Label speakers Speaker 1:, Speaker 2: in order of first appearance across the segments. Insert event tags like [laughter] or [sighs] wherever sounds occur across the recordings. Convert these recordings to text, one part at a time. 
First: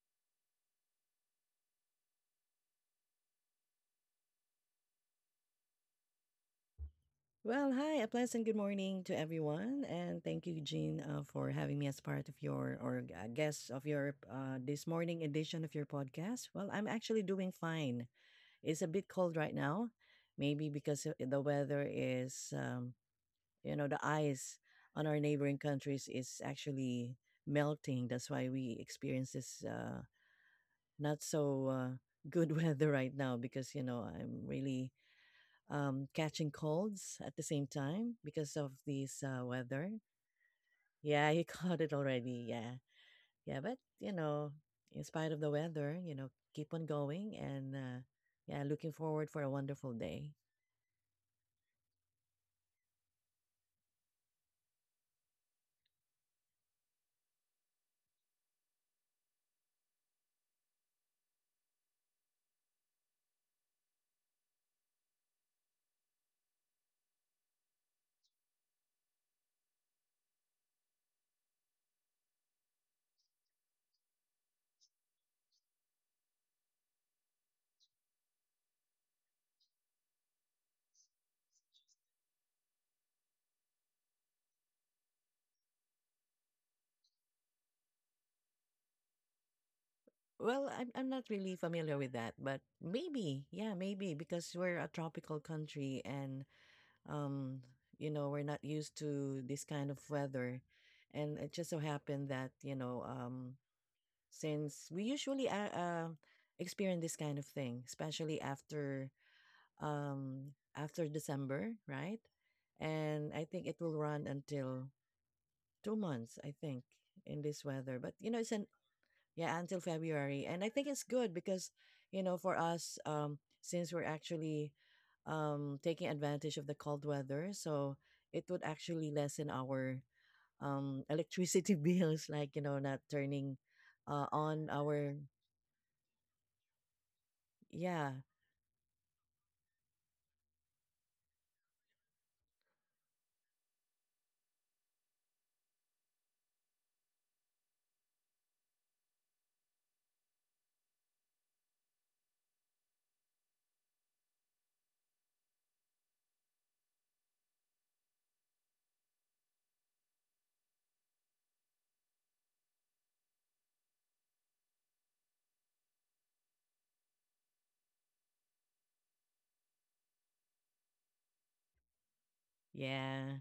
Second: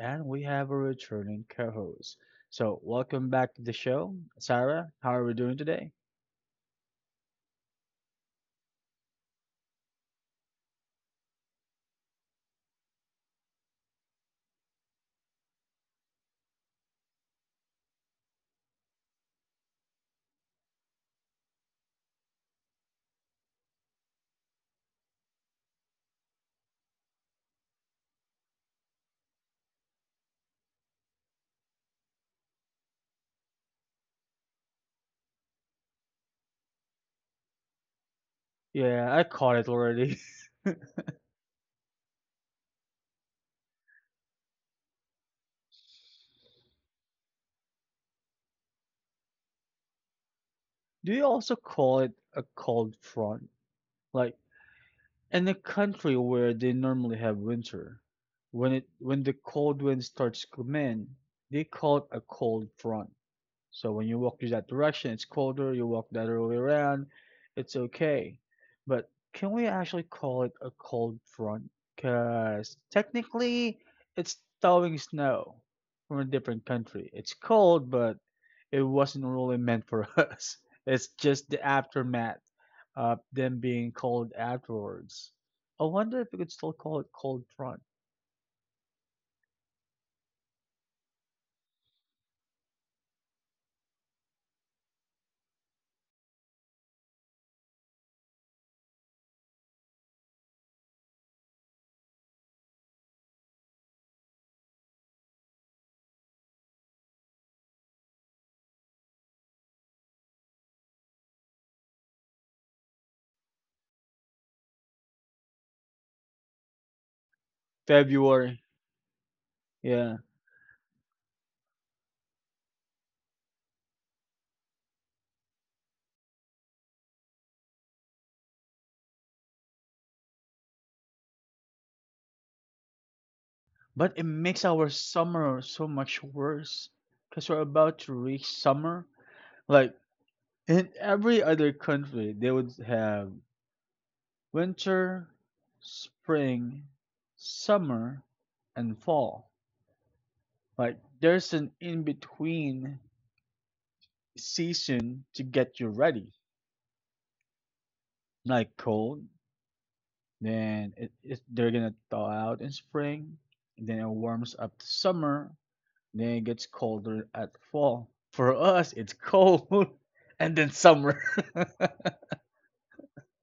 Speaker 1: and we have a returning co-host. So, welcome back to the show, Sarah. How are we doing today?
Speaker 2: Well, hi, a pleasant good morning to everyone, and thank you, Jean, for having me as part of your or a guest of your this morning edition of your podcast. Well, I'm actually doing fine. It's a bit cold right now, maybe the weather is, you know, the ice on our neighboring countries is actually melting. That's why we experience this not so good [laughs] weather right now because you know I'm really catching colds at the same time because of
Speaker 1: Yeah, I
Speaker 2: this
Speaker 1: caught it
Speaker 2: weather.
Speaker 1: already.
Speaker 2: Yeah, he [laughs] caught it already. Yeah. Yeah. But, you know, in spite of the weather, you know, keep on going and, yeah, looking forward for a wonderful day.
Speaker 1: [laughs] Do you also call it a cold front? Like in a country where they normally have winter, when it when the cold wind starts to come in, they call it a cold front. So when you walk in that direction, it's colder, you walk the other way around, it's okay. But can we actually call it a cold front? Because technically, it's thawing snow from a different country. It's cold, but it wasn't really meant for [laughs] us. It's just the aftermath of them being cold afterwards. I wonder if we could still call it cold front.
Speaker 2: Well, I'm not really familiar with that, but maybe, yeah, maybe because we're a tropical country and, um, you know, we're not used to this kind of weather. And it just so happened that, you know, since we usually experience this kind of thing, especially after after December, right? And I think it will run until 2 months, I think, in this weather. But you know, it's
Speaker 1: February,
Speaker 2: an yeah until
Speaker 1: yeah.
Speaker 2: February, and I think it's good because you know for us, since we're actually taking advantage of the cold weather, so it would actually lessen our electricity [laughs] bills, like you know, not turning
Speaker 1: But it makes
Speaker 2: on
Speaker 1: our
Speaker 2: our.
Speaker 1: summer so much worse because we're about to
Speaker 2: Yeah,
Speaker 1: reach summer. Like in every other country, they would have winter, spring, summer, and fall. Like there's an in between season to get you ready. Like cold, then they're gonna thaw out in spring, and then it warms up to summer. Then it gets colder at fall. For us, it's cold [laughs] and then summer.
Speaker 2: yeah.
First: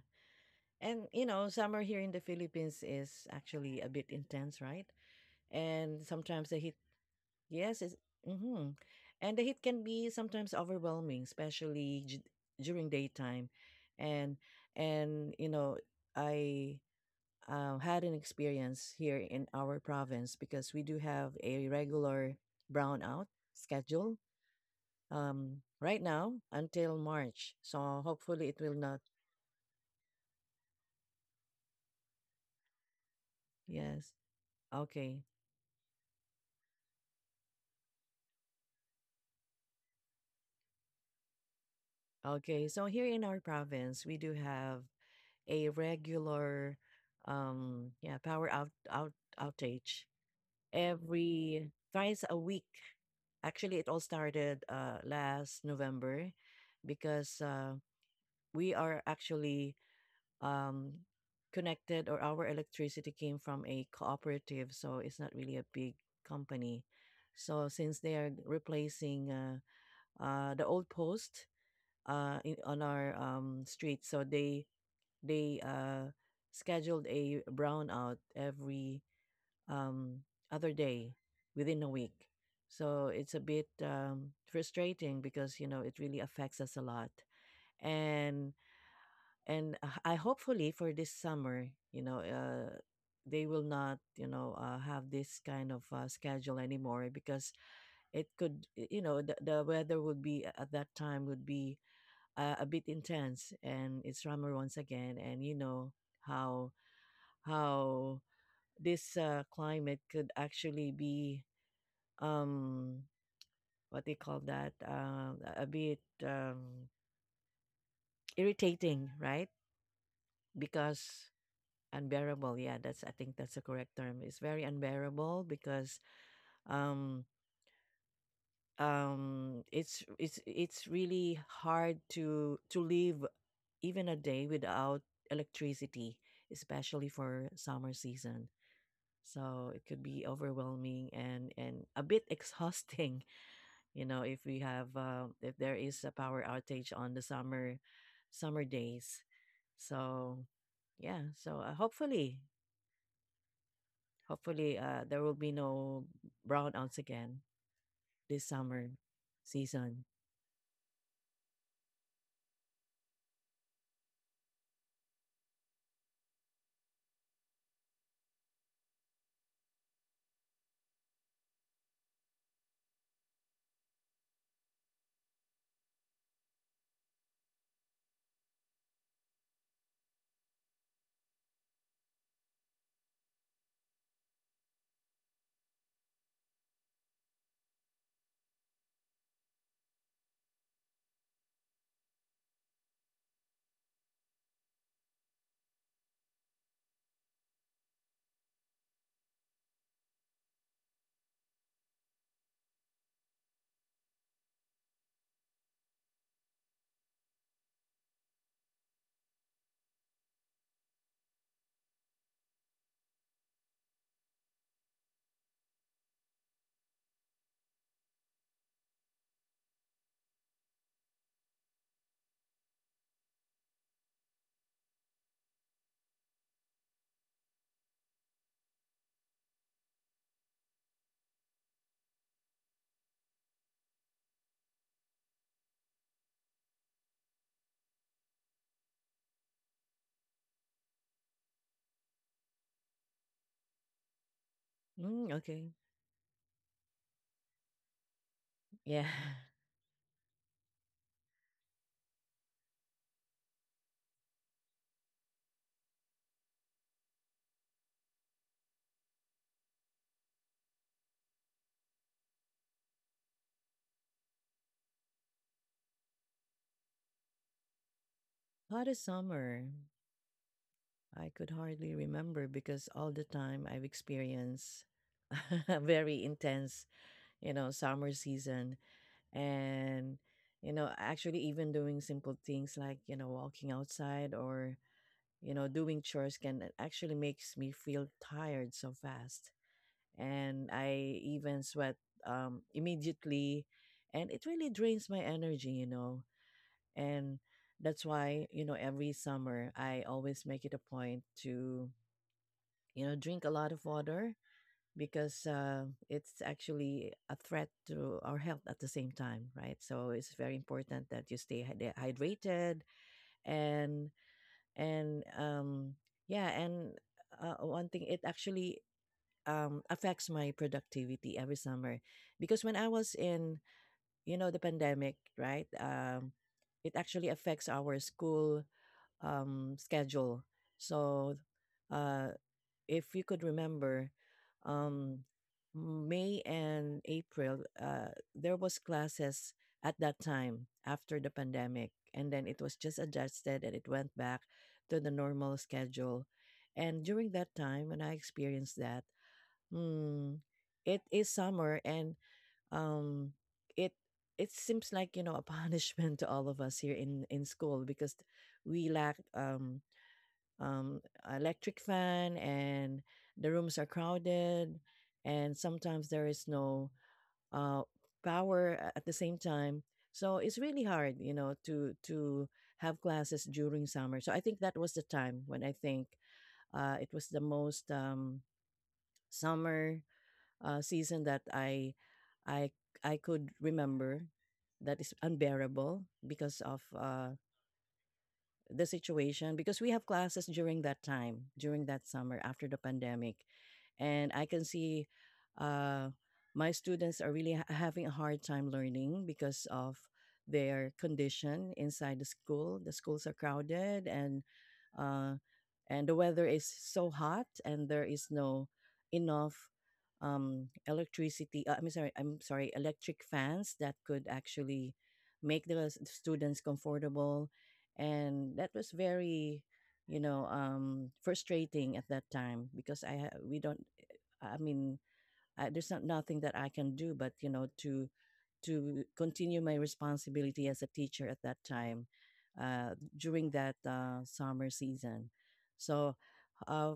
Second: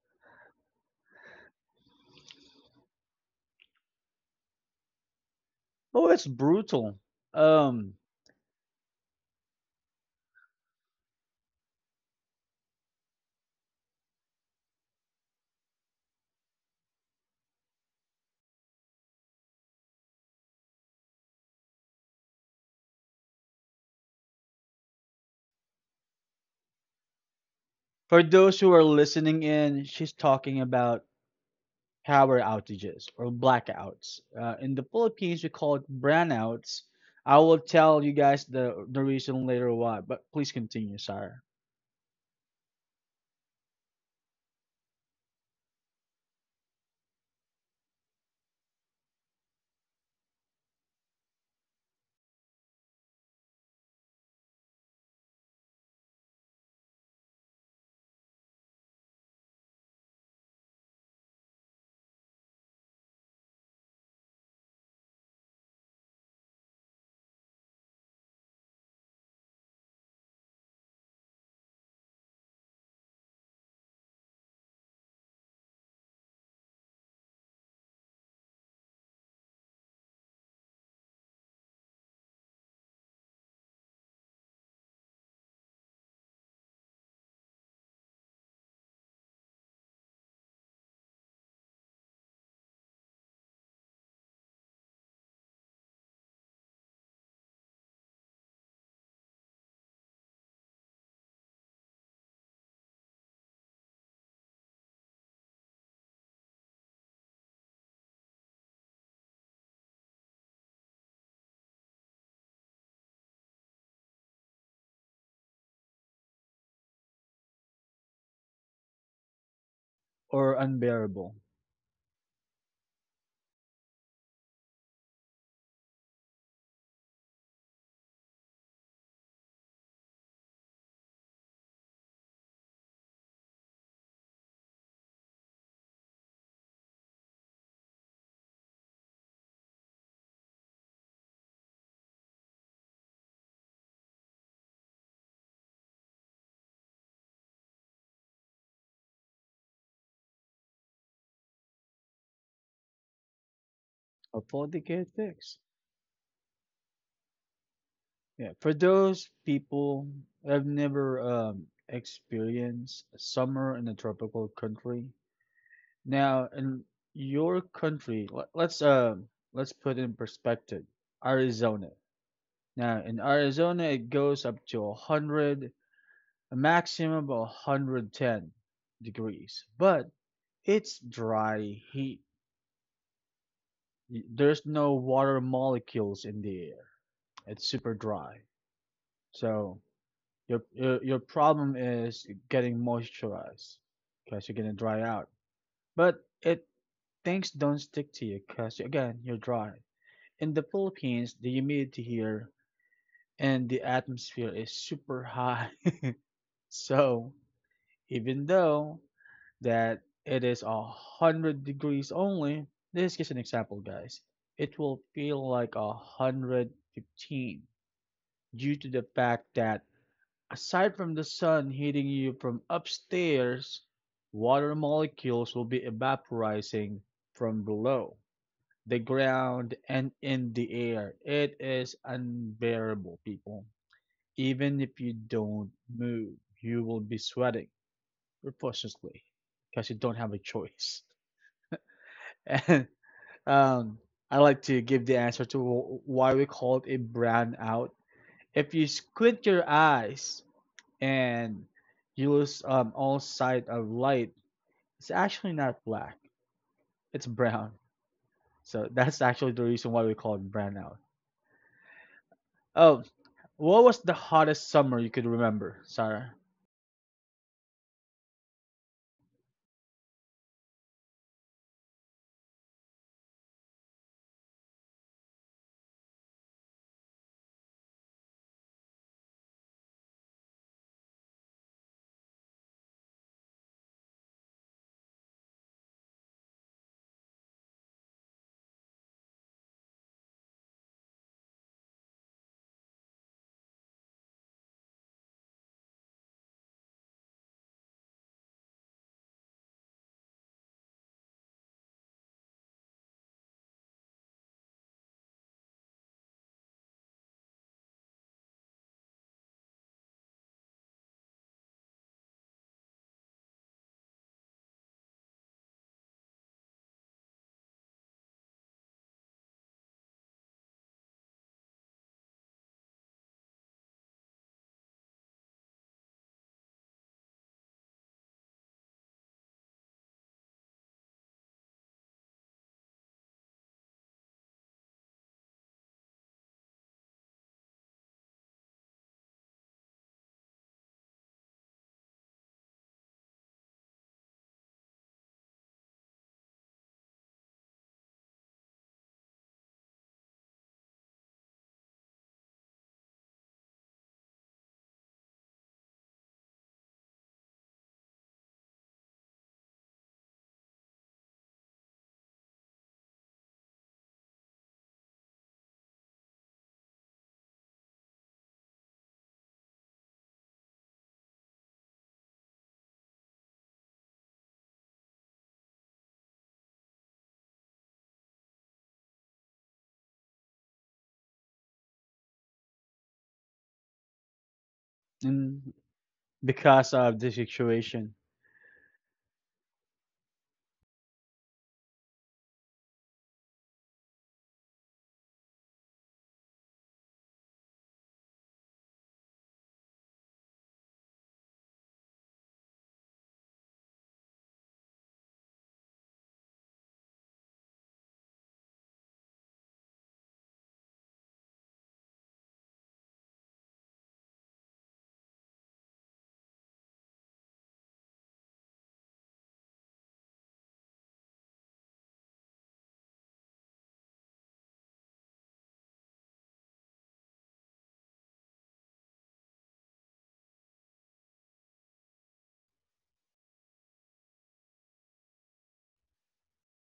Speaker 2: And you know, summer here in the Philippines is actually a bit intense, right?
Speaker 1: [laughs]
Speaker 2: And
Speaker 1: oh, it's
Speaker 2: sometimes the heat,
Speaker 1: brutal.
Speaker 2: yes, it's
Speaker 1: Um,
Speaker 2: mm-hmm. And the heat can be sometimes overwhelming, especially during daytime. And and you know, I had an experience here in our province because we do have a regular brownout schedule right now until March. So
Speaker 1: for
Speaker 2: hopefully it
Speaker 1: those who
Speaker 2: will
Speaker 1: are
Speaker 2: not.
Speaker 1: listening in, she's talking about power outages or
Speaker 2: Yes.
Speaker 1: blackouts. In the
Speaker 2: Okay.
Speaker 1: Philippines, we call it brownouts. I will tell you guys the reason later why, but please continue, sir.
Speaker 2: Okay, so here in our province, we do have a regular, yeah, power outage every twice a week. Actually, it all started last November, because we are actually um connected, or our electricity came from a cooperative, so it's not really a big company. So since they are replacing the old post in, on our street so they they scheduled a brownout every um other day within a week, so it's a bit frustrating because you know it really affects us a lot, and and I hopefully for this summer you know they will not you know have this kind of schedule anymore because it could you know the weather would be at that time would be a bit intense and it's summer once again, and you know how how this climate could actually be um what they call that a bit irritating, right?
Speaker 1: Or
Speaker 2: Because
Speaker 1: unbearable.
Speaker 2: unbearable, yeah, that's I think that's the correct term. It's very unbearable because um it's really hard to live even a day without electricity, especially for summer season. So it could be overwhelming and a bit exhausting, [laughs] you know, if we have if there is a power outage on the summer days. So yeah, so hopefully
Speaker 1: Hopefully
Speaker 2: hopefully
Speaker 1: they
Speaker 2: uh,
Speaker 1: get
Speaker 2: there will be
Speaker 1: fixed.
Speaker 2: no brownouts again this
Speaker 1: Yeah, for
Speaker 2: summer
Speaker 1: those
Speaker 2: season.
Speaker 1: people, I've never experienced a summer in a tropical country. Now, in your country, let's put in perspective. Arizona. Now, in Arizona, it goes up to a hundred, a maximum of 110 degrees, but it's dry heat. There's no water molecules in the air. It's super dry. So your, your problem is getting moisturized because you're gonna dry out. But it things don't stick to you because, again, you're dry. In the Philippines, the humidity here and the atmosphere is super high. [laughs] So even though that it is a hundred degrees only, this is an example, guys. It will feel like a hundred 15 due to the fact that, aside from the sun hitting you from upstairs, water molecules will be evaporizing from below, the ground, and in the air. It is unbearable, people. Even if you don't move, you will be sweating profusely because you don't have a choice. [laughs] And um, I like to give the
Speaker 2: Mm,
Speaker 1: answer
Speaker 2: okay.
Speaker 1: to why we call it a brown. If you
Speaker 2: Yeah. [laughs]
Speaker 1: squint your eyes, and you lose all sight of light, it's actually not black. It's brown. So that's actually the reason why we call it brownout. Oh, what was the hottest summer you could remember, Sarah?
Speaker 2: [sighs] Hottest summer. I could hardly remember because all the time I've experienced [laughs] a very intense, you know, summer season. And, you know, actually, even doing simple things like, you know, walking outside or, you know, doing chores can actually makes me feel tired so fast. And I even sweat immediately. And it really drains my energy, you know. And that's why, you know, every summer I always make it a point to you know drink a lot of water because it's actually a threat to our health at the same time, right? So it's very important that you stay hydrated. And and um yeah and uh, one thing it actually affects my productivity every summer because when I was in you know the pandemic, right? It actually affects our school schedule. So, uh, if you could remember, um, May and April, there was classes at that time after the pandemic, and then it was just adjusted and it went back to the normal schedule. And during that time, when I experienced that, hmm, it is summer, and um, it it seems like you know a [laughs] punishment to all of us here in school because we lack um, electric fan and the rooms are crowded, and sometimes there is no uh, power at the same time, so it's really hard you know to have classes during summer. So I think that was the time when I think it was the most summer season that i i could remember that is
Speaker 1: Mm,
Speaker 2: unbearable because of
Speaker 1: because of this situation.
Speaker 2: the situation, because we have classes during that time, during that summer after the pandemic. And I can see uh, my students are really having a hard time learning because of their condition inside the school. The schools are crowded, and uh, and the weather is so hot and there is no enough electricity. I'm sorry. I'm sorry. Electric fans that could actually make the students comfortable, and that was very you know frustrating at that time because we don't I mean I, there's not nothing that I can do but you know to continue my responsibility as a teacher at that time during that summer season. So, uh,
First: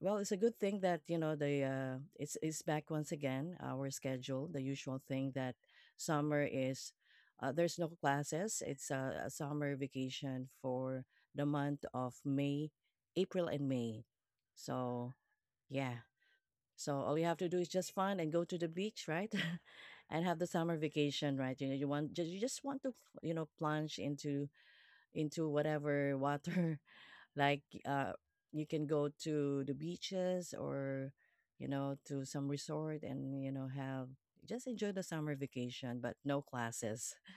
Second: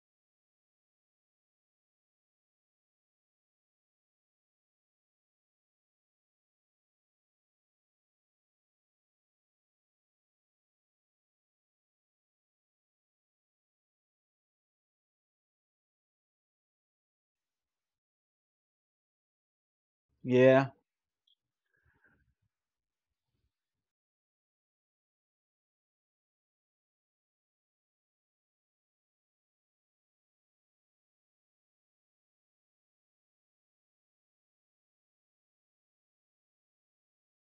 Speaker 2: well, it's a good thing that you know the it's back once again our schedule, the usual thing that summer is. There's no classes. It's a summer vacation for the month of May, April, and May. So yeah, so all you have to do is just fun and go to the beach, right? [laughs] And have the
Speaker 1: Yeah.
Speaker 2: summer vacation, right? You know, you want you just want to, you know, plunge into whatever water. [laughs] Like you can go to the beaches or, you know, to some resort, and you know have just enjoy the summer vacation, but no classes. [laughs]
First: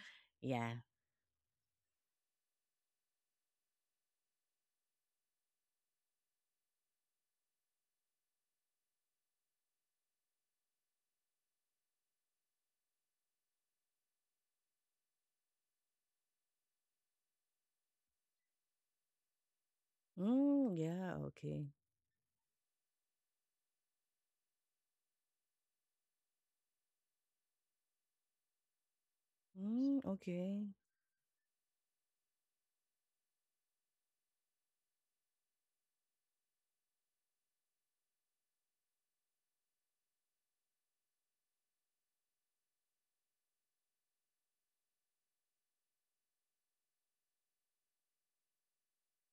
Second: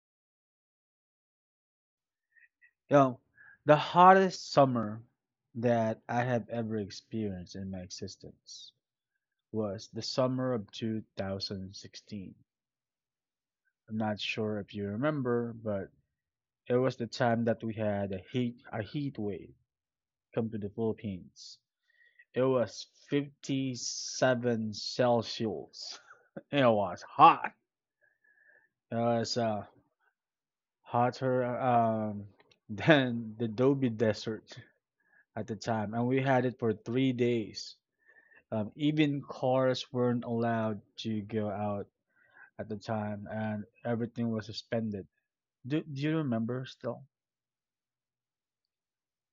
Speaker 2: Yeah.
Speaker 1: No, the hottest summer that I have ever experienced in my existence was the summer of 2016. I'm not sure if you remember, but it was the time that we had a heat wave come to the
Speaker 2: Mm, yeah.
Speaker 1: Philippines.
Speaker 2: Okay.
Speaker 1: It was 57 Celsius. [laughs] It was hot. It was
Speaker 2: Mm, okay.
Speaker 1: hotter [laughs] than the Gobi Desert at the time, and we had it for 3 days. Even cars weren't allowed to go out at the time, and everything was suspended. Do you remember still?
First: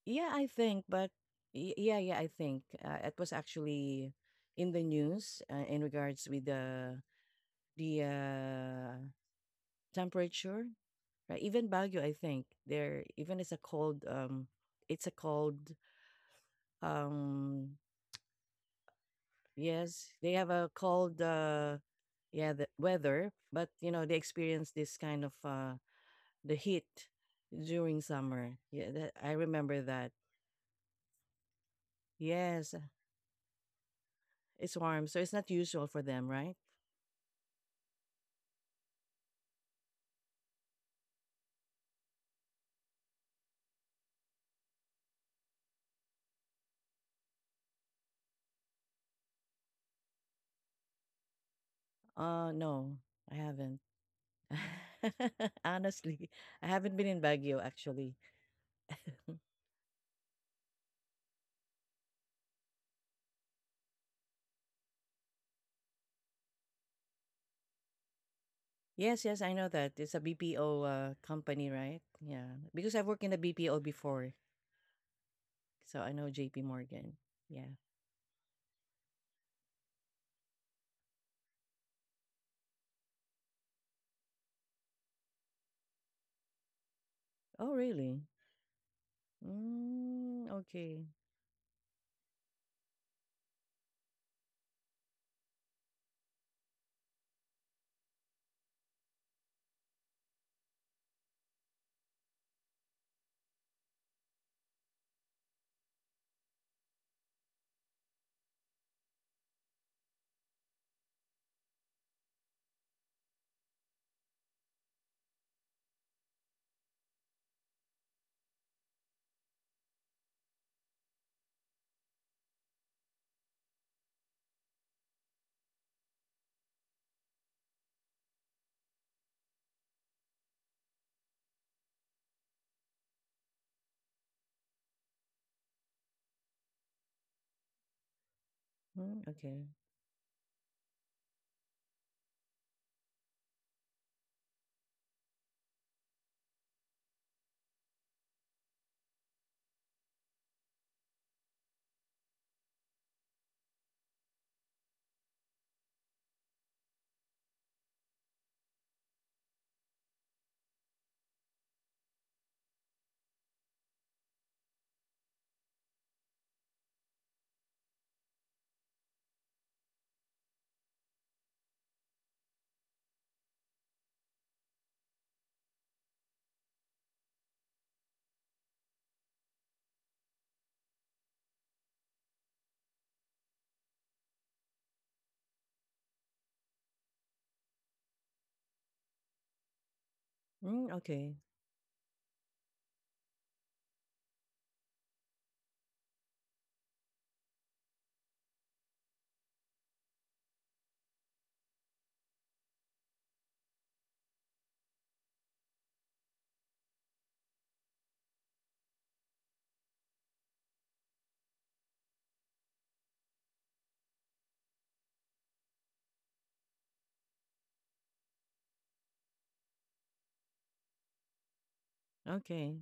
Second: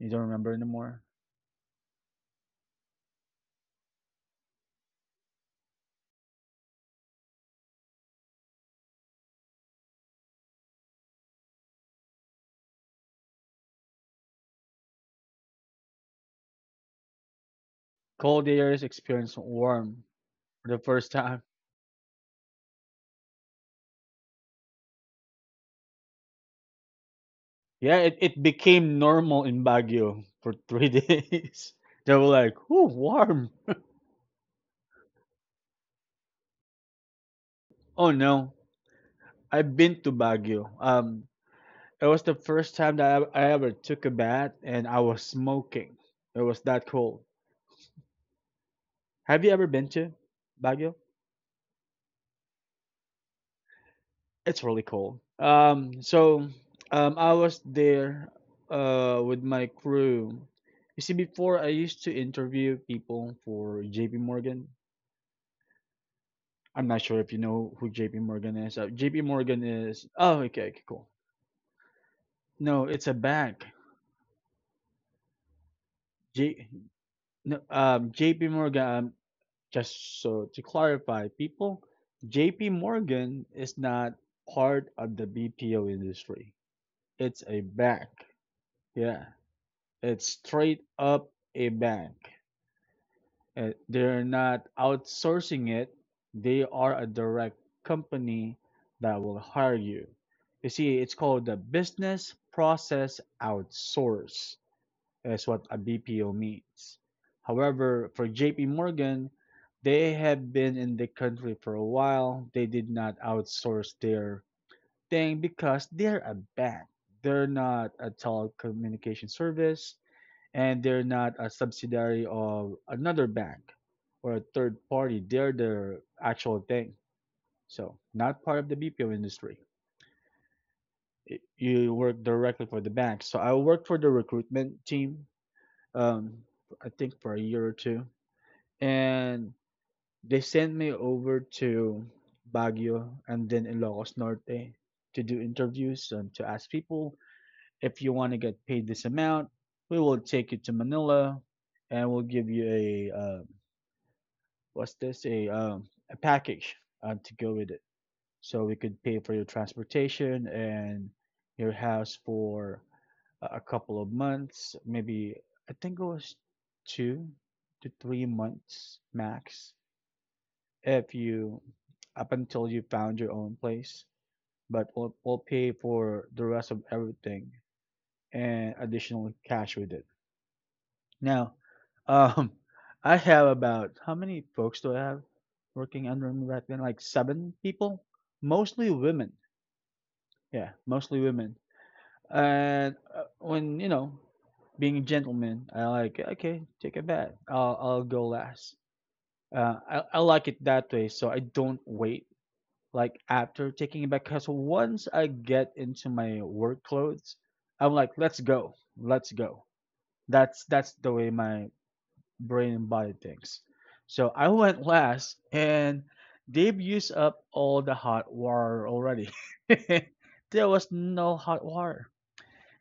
Speaker 1: You don't
Speaker 2: Yeah, I
Speaker 1: remember
Speaker 2: think,
Speaker 1: anymore?
Speaker 2: but yeah, I think it was actually in the news in regards with the the uh, temperature, right? Even Baguio, I think there even it's a cold. It's a cold. Um,
Speaker 1: Cold areas experienced warm
Speaker 2: yes, they have
Speaker 1: for
Speaker 2: a
Speaker 1: the first
Speaker 2: cold.
Speaker 1: time.
Speaker 2: Yeah, the weather, but you know they experience this kind of the heat
Speaker 1: Yeah,
Speaker 2: during
Speaker 1: it
Speaker 2: summer. Yeah,
Speaker 1: became
Speaker 2: that, I
Speaker 1: normal in
Speaker 2: remember that.
Speaker 1: Baguio for three [laughs] days. They were like,
Speaker 2: Yes,
Speaker 1: "Ooh, warm."
Speaker 2: it's warm, so it's not usual for them, right?
Speaker 1: Oh no, I've been to Baguio. It was the first time that I ever took a bath, and I was smoking. It was that cold. Have you ever been to Baguio?
Speaker 2: No, I haven't.
Speaker 1: It's really cold.
Speaker 2: [laughs] Honestly, I haven't been in
Speaker 1: I was
Speaker 2: Baguio actually.
Speaker 1: there with my crew. You see, before I used to interview people for JP Morgan. I'm not sure if you know who JP Morgan is. JP
Speaker 2: Yes, yes, I
Speaker 1: Morgan
Speaker 2: know that.
Speaker 1: is,
Speaker 2: It's a
Speaker 1: oh, okay, okay,
Speaker 2: BPO
Speaker 1: cool.
Speaker 2: company, right? Yeah.
Speaker 1: No,
Speaker 2: Because
Speaker 1: it's
Speaker 2: I've
Speaker 1: a
Speaker 2: worked in the
Speaker 1: bank.
Speaker 2: BPO before, so I know JP
Speaker 1: J
Speaker 2: Morgan.
Speaker 1: no,
Speaker 2: Yeah.
Speaker 1: JP Morgan, just so to clarify, people, JP Morgan is not part of the BPO industry. It's a
Speaker 2: Oh,
Speaker 1: bank.
Speaker 2: really?
Speaker 1: Yeah. It's
Speaker 2: Mm,
Speaker 1: straight
Speaker 2: okay.
Speaker 1: up a bank. They're not outsourcing it. They are a direct company that will hire you. You see, it's called the business process outsource. That's what a BPO means. However, for JP Morgan, they have been in the country for a while. They did not outsource their thing because they're a bank. They're not a telecommunication service and they're not a subsidiary of another bank or a third party. They're the actual thing. So not part of the BPO industry. You work directly for the bank. So I worked for the recruitment team. Um, I think for a year or two,
Speaker 2: Mm,
Speaker 1: and
Speaker 2: okay.
Speaker 1: they sent me over to Baguio and then Ilocos Norte to do interviews and to ask people, if you want to get paid this amount, we will take you to Manila and we'll give you a what's this a package to go with it, so we could pay for your transportation and your house for a couple of months. Maybe I think it was 2 to 3 months max, if you, up until you found your own place, but we'll pay for the rest of everything and additional cash with it. Now, [laughs] um, I have, about how many folks do I have working under me right then? Like seven people, mostly women. Yeah,
Speaker 2: Mm,
Speaker 1: mostly
Speaker 2: okay.
Speaker 1: women. And when, you know, being a gentleman, I like, okay, take a bet. I'll go last. I like it that way, so I don't wait like after taking it back. Cause once I get into my work clothes, I'm like, let's go, let's go. That's the way my brain and body things. So I went last, and they've used up all the hot water already. [laughs] there was no hot water,
Speaker 2: Okay.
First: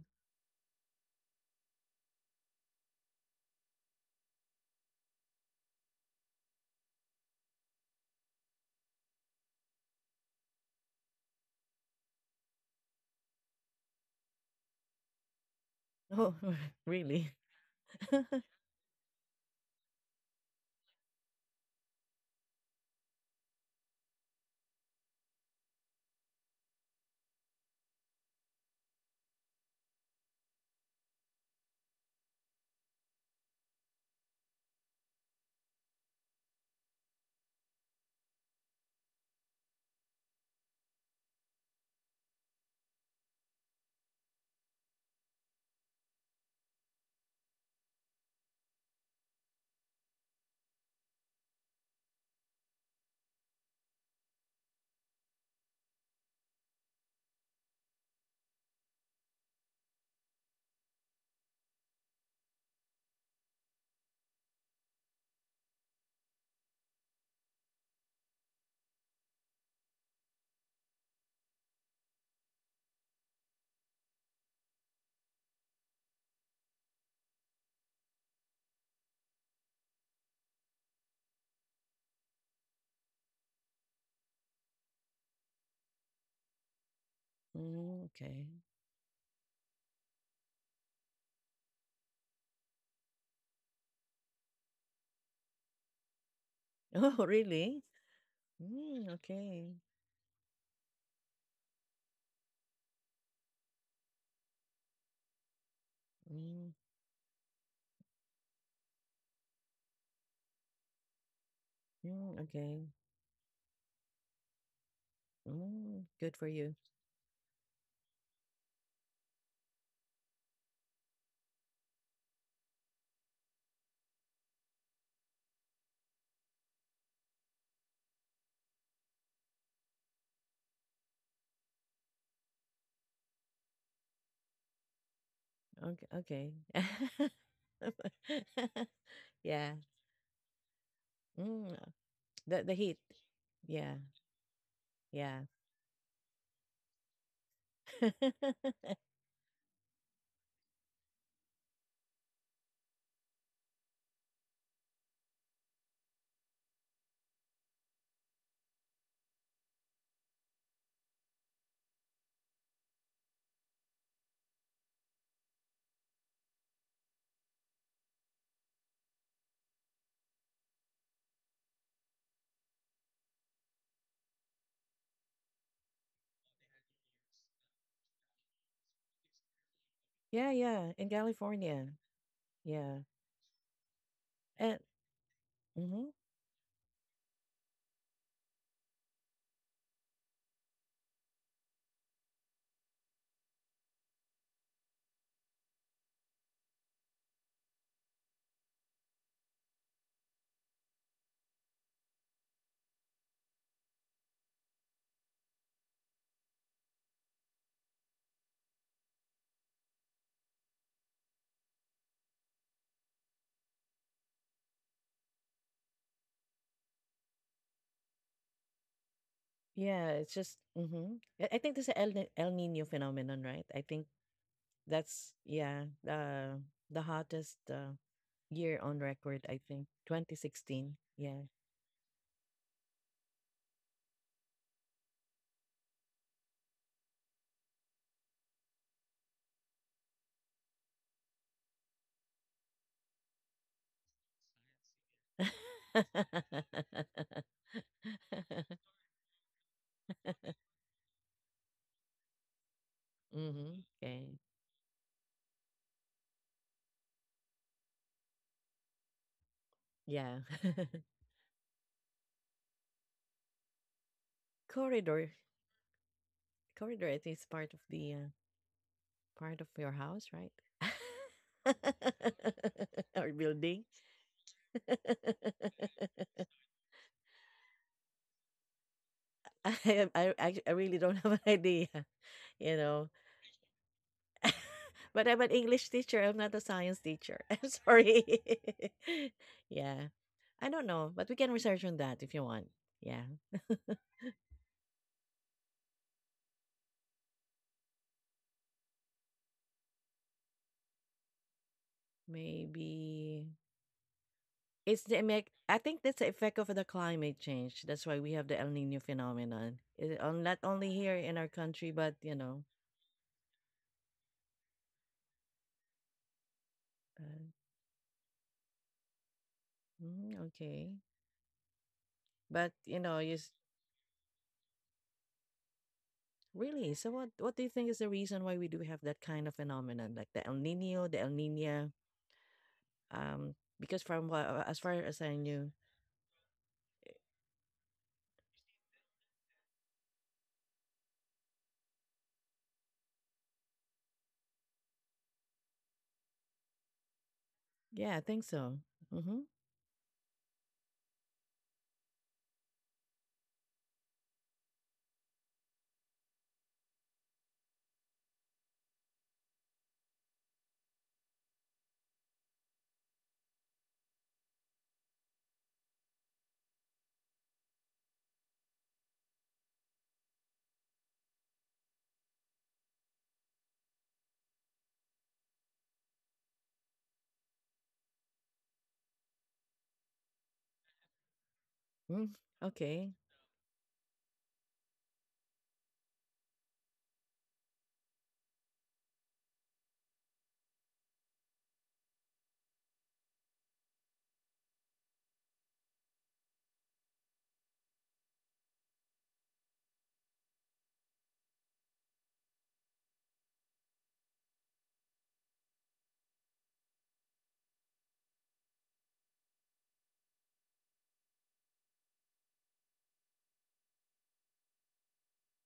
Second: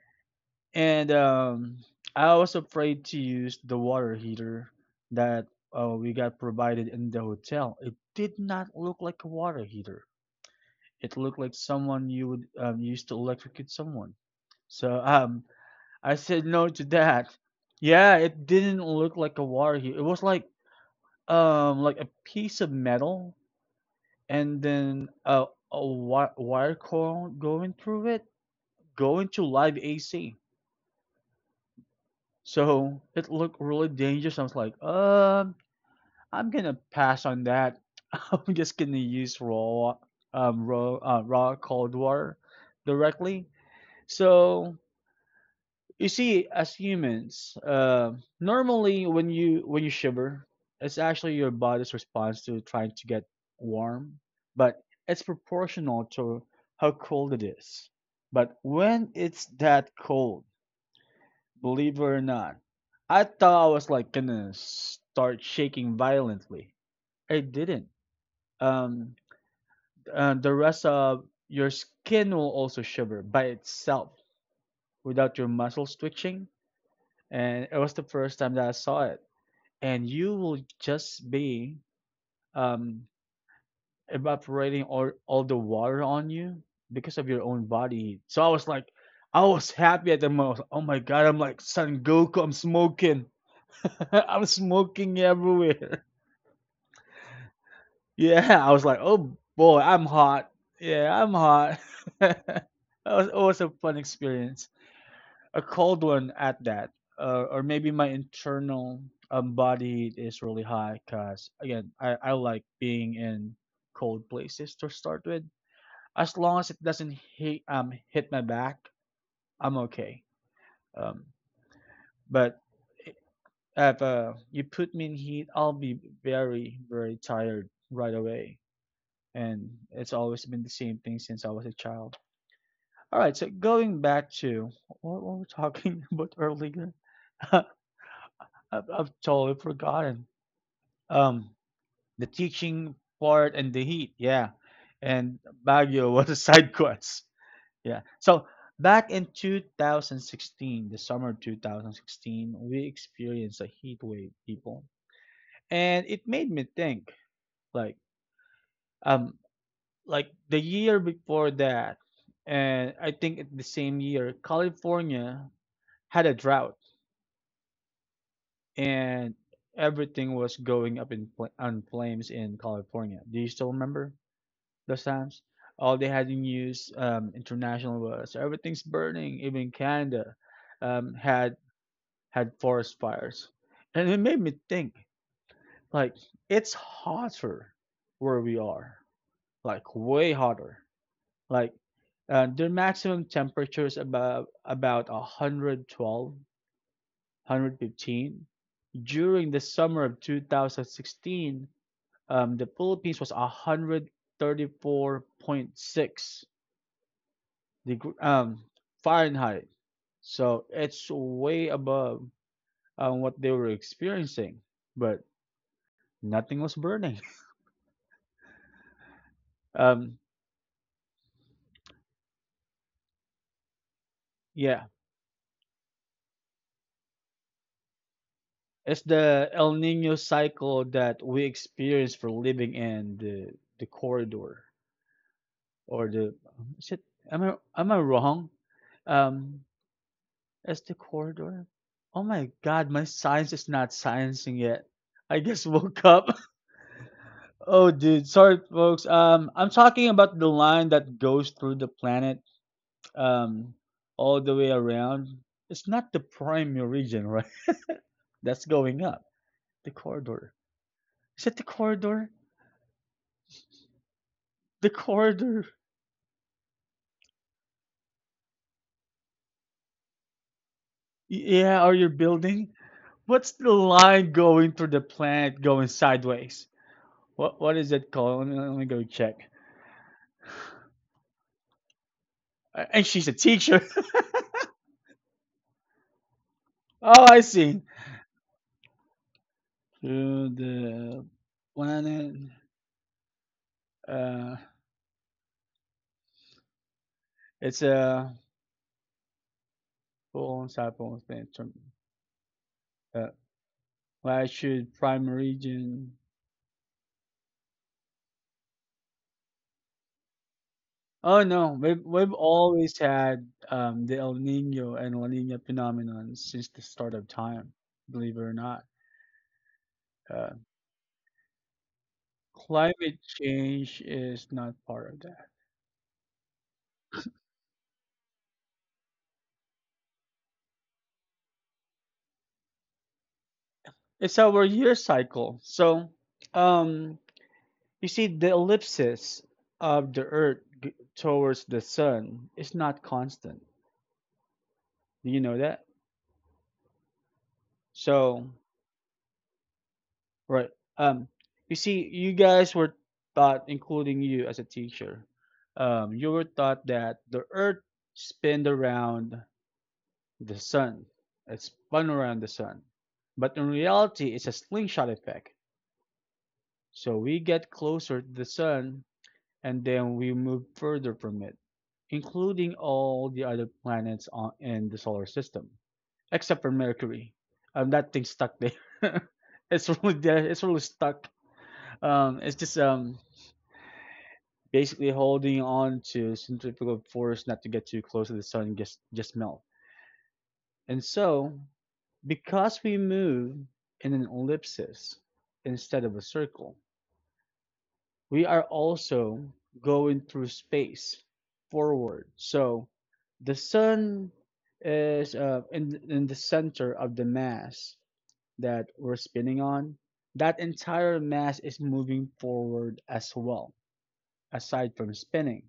Speaker 1: and I was afraid to use the water heater that we got provided in the hotel. It did not look like a water heater. It looked like someone you would use to electrocute someone. So I
Speaker 2: Oh,
Speaker 1: said no to
Speaker 2: [laughs]
Speaker 1: that.
Speaker 2: really?
Speaker 1: Yeah,
Speaker 2: [laughs]
Speaker 1: it didn't look like a water heater. It was like a piece of metal and then a wire coil going through it, going to live AC. So it looked really dangerous. I was like, I'm gonna pass on that. [laughs] I'm just gonna use raw, raw cold water directly. So you see, as humans, normally when you shiver, it's actually your body's response to trying to get warm, but it's proportional to how cold it is. But when it's that cold, believe it or not, I thought I was like gonna start shaking violently. It didn't. Um, the rest of your skin will also shiver by itself without your muscles twitching, and it was the first time that I saw it. And you will just be um, evaporating all the water on you because of your own body
Speaker 2: Mm,
Speaker 1: heat. So
Speaker 2: okay.
Speaker 1: I was like, I was happy at the moment. I was like, oh my god, I'm like Son Goku, I'm smoking. [laughs] I'm smoking everywhere. [laughs]
Speaker 2: Oh, really?
Speaker 1: Yeah, I was like,
Speaker 2: Mm,
Speaker 1: oh
Speaker 2: okay.
Speaker 1: boy, I'm hot. Yeah, I'm hot. [laughs] that was, it was a fun experience. A cold one at
Speaker 2: Mm,
Speaker 1: that, or maybe my internal body heat is really high. Cause again, I
Speaker 2: mm,
Speaker 1: like
Speaker 2: okay.
Speaker 1: being in cold places to start with.
Speaker 2: Mm, good
Speaker 1: As
Speaker 2: for
Speaker 1: long as
Speaker 2: you.
Speaker 1: it doesn't hit my back, I'm okay. Um, but if you put me in heat, I'll be very very tired right away. And it's always been the same thing since I was a child. All right, so going back to what were we talking [laughs] about
Speaker 2: Okay,
Speaker 1: earlier?
Speaker 2: okay.
Speaker 1: [laughs]
Speaker 2: [laughs]
Speaker 1: I've totally
Speaker 2: Yeah.
Speaker 1: forgotten. Um,
Speaker 2: Mm,
Speaker 1: the
Speaker 2: the
Speaker 1: teaching
Speaker 2: heat.
Speaker 1: part and the
Speaker 2: Yeah,
Speaker 1: heat, yeah, and
Speaker 2: yeah.
Speaker 1: Baguio [laughs] was a side quest, yeah. So
Speaker 2: [laughs]
Speaker 1: back in 2016, the summer 2016, we experienced a heat wave, people, and it made me think, like, um, like the year before that, and I think it's the same year, California had a drought and everything was going up in on flames in California. Do you still remember those times? All they had in news international was, "So everything's burning. Even Canada
Speaker 2: Yeah, yeah, in
Speaker 1: um, had
Speaker 2: California.
Speaker 1: had
Speaker 2: Yeah.
Speaker 1: forest fires, and it made me
Speaker 2: And
Speaker 1: think
Speaker 2: mhm.
Speaker 1: like it's hotter where we are, like way hotter. Like their maximum temperature is about 112, during the summer of 2016, the Philippines was 134.6 degree, Fahrenheit. So it's way above what they were experiencing, but nothing was burning. [laughs] Um,
Speaker 2: Yeah, it's just mhm. I think this is El Nino phenomenon, right? I think
Speaker 1: yeah,
Speaker 2: that's yeah, the hottest year
Speaker 1: it's
Speaker 2: on
Speaker 1: the
Speaker 2: record, I
Speaker 1: El
Speaker 2: think.
Speaker 1: Nino cycle
Speaker 2: 2016.
Speaker 1: that we
Speaker 2: Yeah.
Speaker 1: experience for living in the corridor or the, is it, am I wrong? Um, As the corridor? Oh my god, my science is not sciencing yet. I just woke up. [laughs]
Speaker 2: [laughs]
Speaker 1: Oh dude, sorry folks. I'm talking about the line that goes through the planet um
Speaker 2: Mhm.
Speaker 1: all
Speaker 2: Okay.
Speaker 1: the way around. It's not the prime meridian, right? [laughs] That's going up. The
Speaker 2: Yeah.
Speaker 1: corridor.
Speaker 2: [laughs]
Speaker 1: Is it the corridor? The
Speaker 2: Corridor.
Speaker 1: corridor.
Speaker 2: Corridor, I think it's part of the part of your house, right?
Speaker 1: Yeah, or your building?
Speaker 2: [laughs] Or
Speaker 1: What's the
Speaker 2: building.
Speaker 1: line going through the planet going
Speaker 2: [laughs]
Speaker 1: sideways? What is it called? Let me go check.
Speaker 2: I, I really don't [laughs] have an idea, you
Speaker 1: And
Speaker 2: know.
Speaker 1: she's a teacher.
Speaker 2: But I'm an English teacher. I'm not a science
Speaker 1: Oh, I
Speaker 2: teacher. [laughs] I'm
Speaker 1: see.
Speaker 2: sorry. [laughs] Yeah,
Speaker 1: To
Speaker 2: I don't know,
Speaker 1: the
Speaker 2: but we can research on that
Speaker 1: planet,
Speaker 2: if you want. Yeah,
Speaker 1: uh, it's a full cycle expansion. Uh,
Speaker 2: maybe
Speaker 1: why should
Speaker 2: it's the
Speaker 1: prime
Speaker 2: effect. I think
Speaker 1: region?
Speaker 2: that's the effect of the climate change. That's why we have the El Niño phenomenon. It, on not only here
Speaker 1: Oh
Speaker 2: in our
Speaker 1: no,
Speaker 2: country,
Speaker 1: we've
Speaker 2: but
Speaker 1: we've
Speaker 2: you know,
Speaker 1: always had the El Nino and La Nina phenomenon since the start
Speaker 2: uh,
Speaker 1: of time. Believe it or not,
Speaker 2: mm,
Speaker 1: uh,
Speaker 2: okay. But you
Speaker 1: climate
Speaker 2: know, is
Speaker 1: change is not part of that.
Speaker 2: really. So what? What do you think is the reason why we do have that kind of phenomenon, like the El Nino, the El Nina? Because from
Speaker 1: It's
Speaker 2: what,
Speaker 1: our
Speaker 2: as
Speaker 1: year
Speaker 2: far as I
Speaker 1: cycle.
Speaker 2: knew,
Speaker 1: So, um, you see, the ellipsis of the Earth towards the Sun is not constant. Do you know that?
Speaker 2: yeah, I think
Speaker 1: So,
Speaker 2: so. Mm-hmm.
Speaker 1: right. Um, you see, you guys were taught, including you as a teacher, you were taught that the Earth spun around the Sun. It spun around the Sun, but in reality, it's a slingshot effect. So we get closer to the Sun, and then we move further from it, including all the other planets on, in the solar system, except for Mercury. That thing's stuck there. [laughs] It's really there. It's really stuck.
Speaker 2: Mm.
Speaker 1: It's just
Speaker 2: Okay.
Speaker 1: basically holding on to centrifugal force not to get too close to the sun and just melt. And so, because we move in an ellipsis instead of a circle, we are also going through space forward. So the sun is in the center of the mass that we're spinning on. That entire mass is moving forward as well, aside from spinning.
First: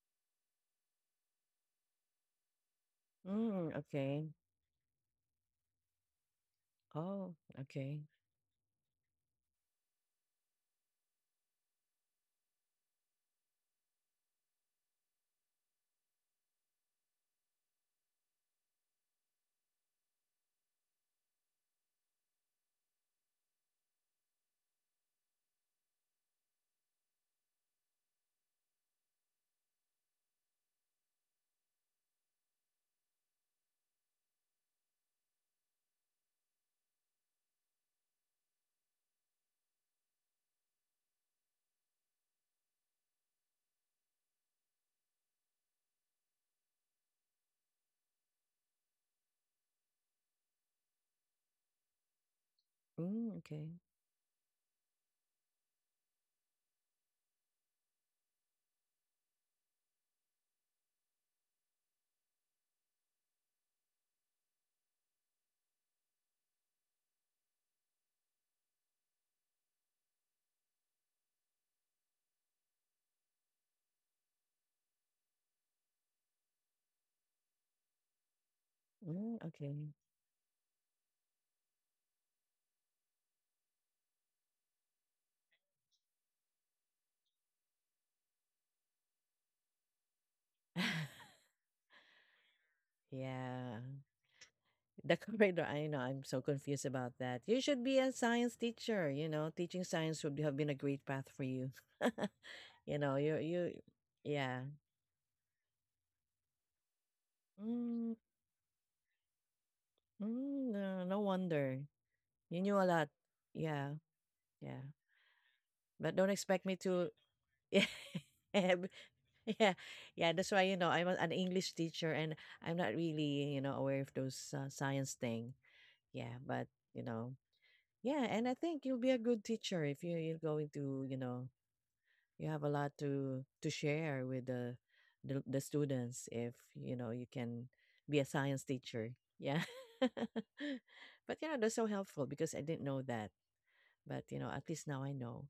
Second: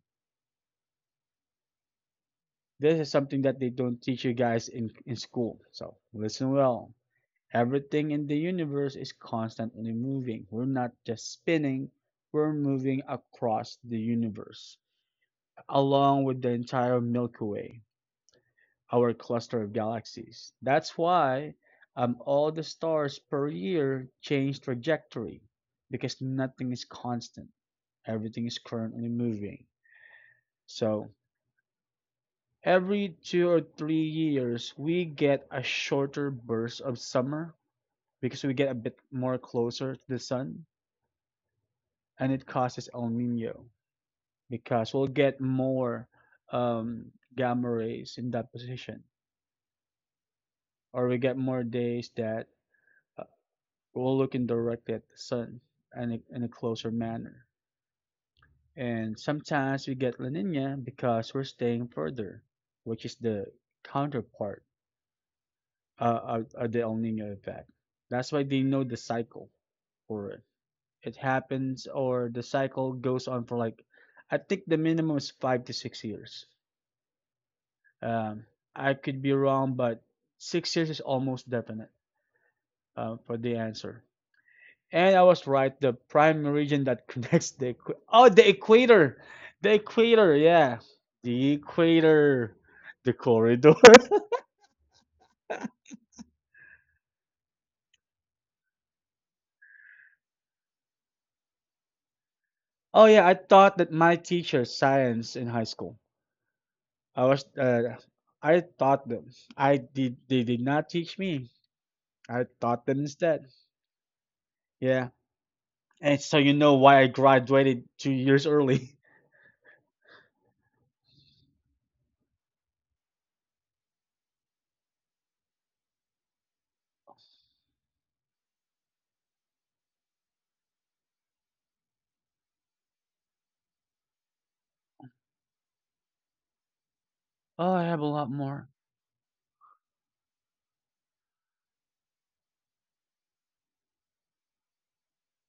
Speaker 1: This is something that they
Speaker 2: Mm,
Speaker 1: don't teach
Speaker 2: okay.
Speaker 1: you guys in school. So listen well.
Speaker 2: Oh, okay.
Speaker 1: Everything in the universe is constantly moving. We're not just spinning, we're moving across the universe, along with the entire Milky Way, our cluster of galaxies. That's why all the stars per year change trajectory because nothing is constant. Everything is currently moving. So every two or three years, we get a shorter burst of summer because we get a bit more closer to the sun, and it causes El Nino because we'll get more um, gamma rays in that position or we get more days that uh,
Speaker 2: Mm, okay.
Speaker 1: we will look directly at the sun and in a closer manner. And sometimes we get La Nina because we're staying further, which is the counterpart of the El Nino effect. That's why they know the cycle for it. It happens, or the cycle goes on for like, I think the minimum is five to six years. Um, I could be
Speaker 2: Mm,
Speaker 1: wrong,
Speaker 2: okay.
Speaker 1: but six years is almost definite for the answer. And I was right, the prime meridian that [laughs] connects the the equator, yeah,
Speaker 2: [laughs]
Speaker 1: the equator, the corridor.
Speaker 2: Yeah, the corridor. I know. I'm so confused about that. You should be a science teacher. You know, teaching science would have been a great path for you. [laughs]
Speaker 1: [laughs]
Speaker 2: You
Speaker 1: Oh
Speaker 2: know,
Speaker 1: yeah, I
Speaker 2: you
Speaker 1: thought that my
Speaker 2: yeah.
Speaker 1: teacher science in high school. I was
Speaker 2: Mm,
Speaker 1: I thought them. I did they did
Speaker 2: mm,
Speaker 1: not
Speaker 2: no,
Speaker 1: teach
Speaker 2: no
Speaker 1: me.
Speaker 2: wonder.
Speaker 1: I
Speaker 2: You knew a
Speaker 1: taught them
Speaker 2: lot.
Speaker 1: instead.
Speaker 2: Yeah, yeah.
Speaker 1: Yeah,
Speaker 2: But
Speaker 1: and
Speaker 2: don't
Speaker 1: so you
Speaker 2: expect
Speaker 1: know
Speaker 2: me
Speaker 1: why I
Speaker 2: to
Speaker 1: graduated two years
Speaker 2: [laughs] yeah.
Speaker 1: early.
Speaker 2: Yeah, yeah, that's why, you know, I'm an English teacher and I'm not really, you know, aware of those science thing. Yeah, but, you know, yeah, and I think you'll be a good teacher if you go into, you have a lot to share with the students if you know you
Speaker 1: [laughs]
Speaker 2: can
Speaker 1: Oh, I have a
Speaker 2: be a
Speaker 1: lot
Speaker 2: science
Speaker 1: more.
Speaker 2: teacher, yeah. [laughs] But you know that's so helpful because I didn't know that, but you know at least now I know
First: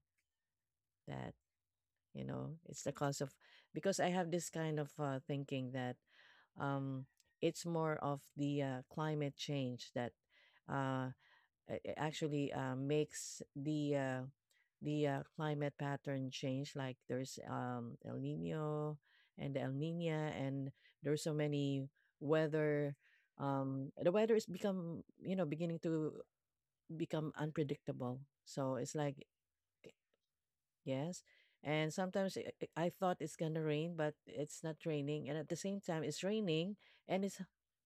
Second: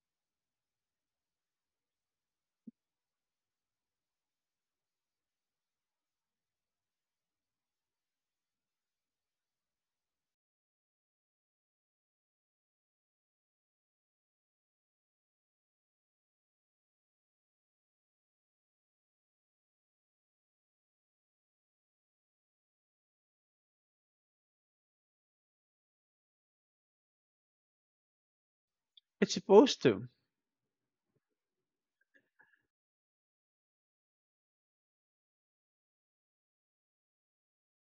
Speaker 2: that, you know, it's the cause of, because I have this kind of thinking that um it's more of the climate change that uh it actually makes the climate pattern change. Like there's El Nino and El Nina, and there's so many weather. The weather is become you know beginning to become unpredictable. So it's like
Speaker 1: It's supposed
Speaker 2: k-
Speaker 1: to.
Speaker 2: yes, and sometimes I thought it's gonna rain, but it's not raining, and at the same time it's raining, and it's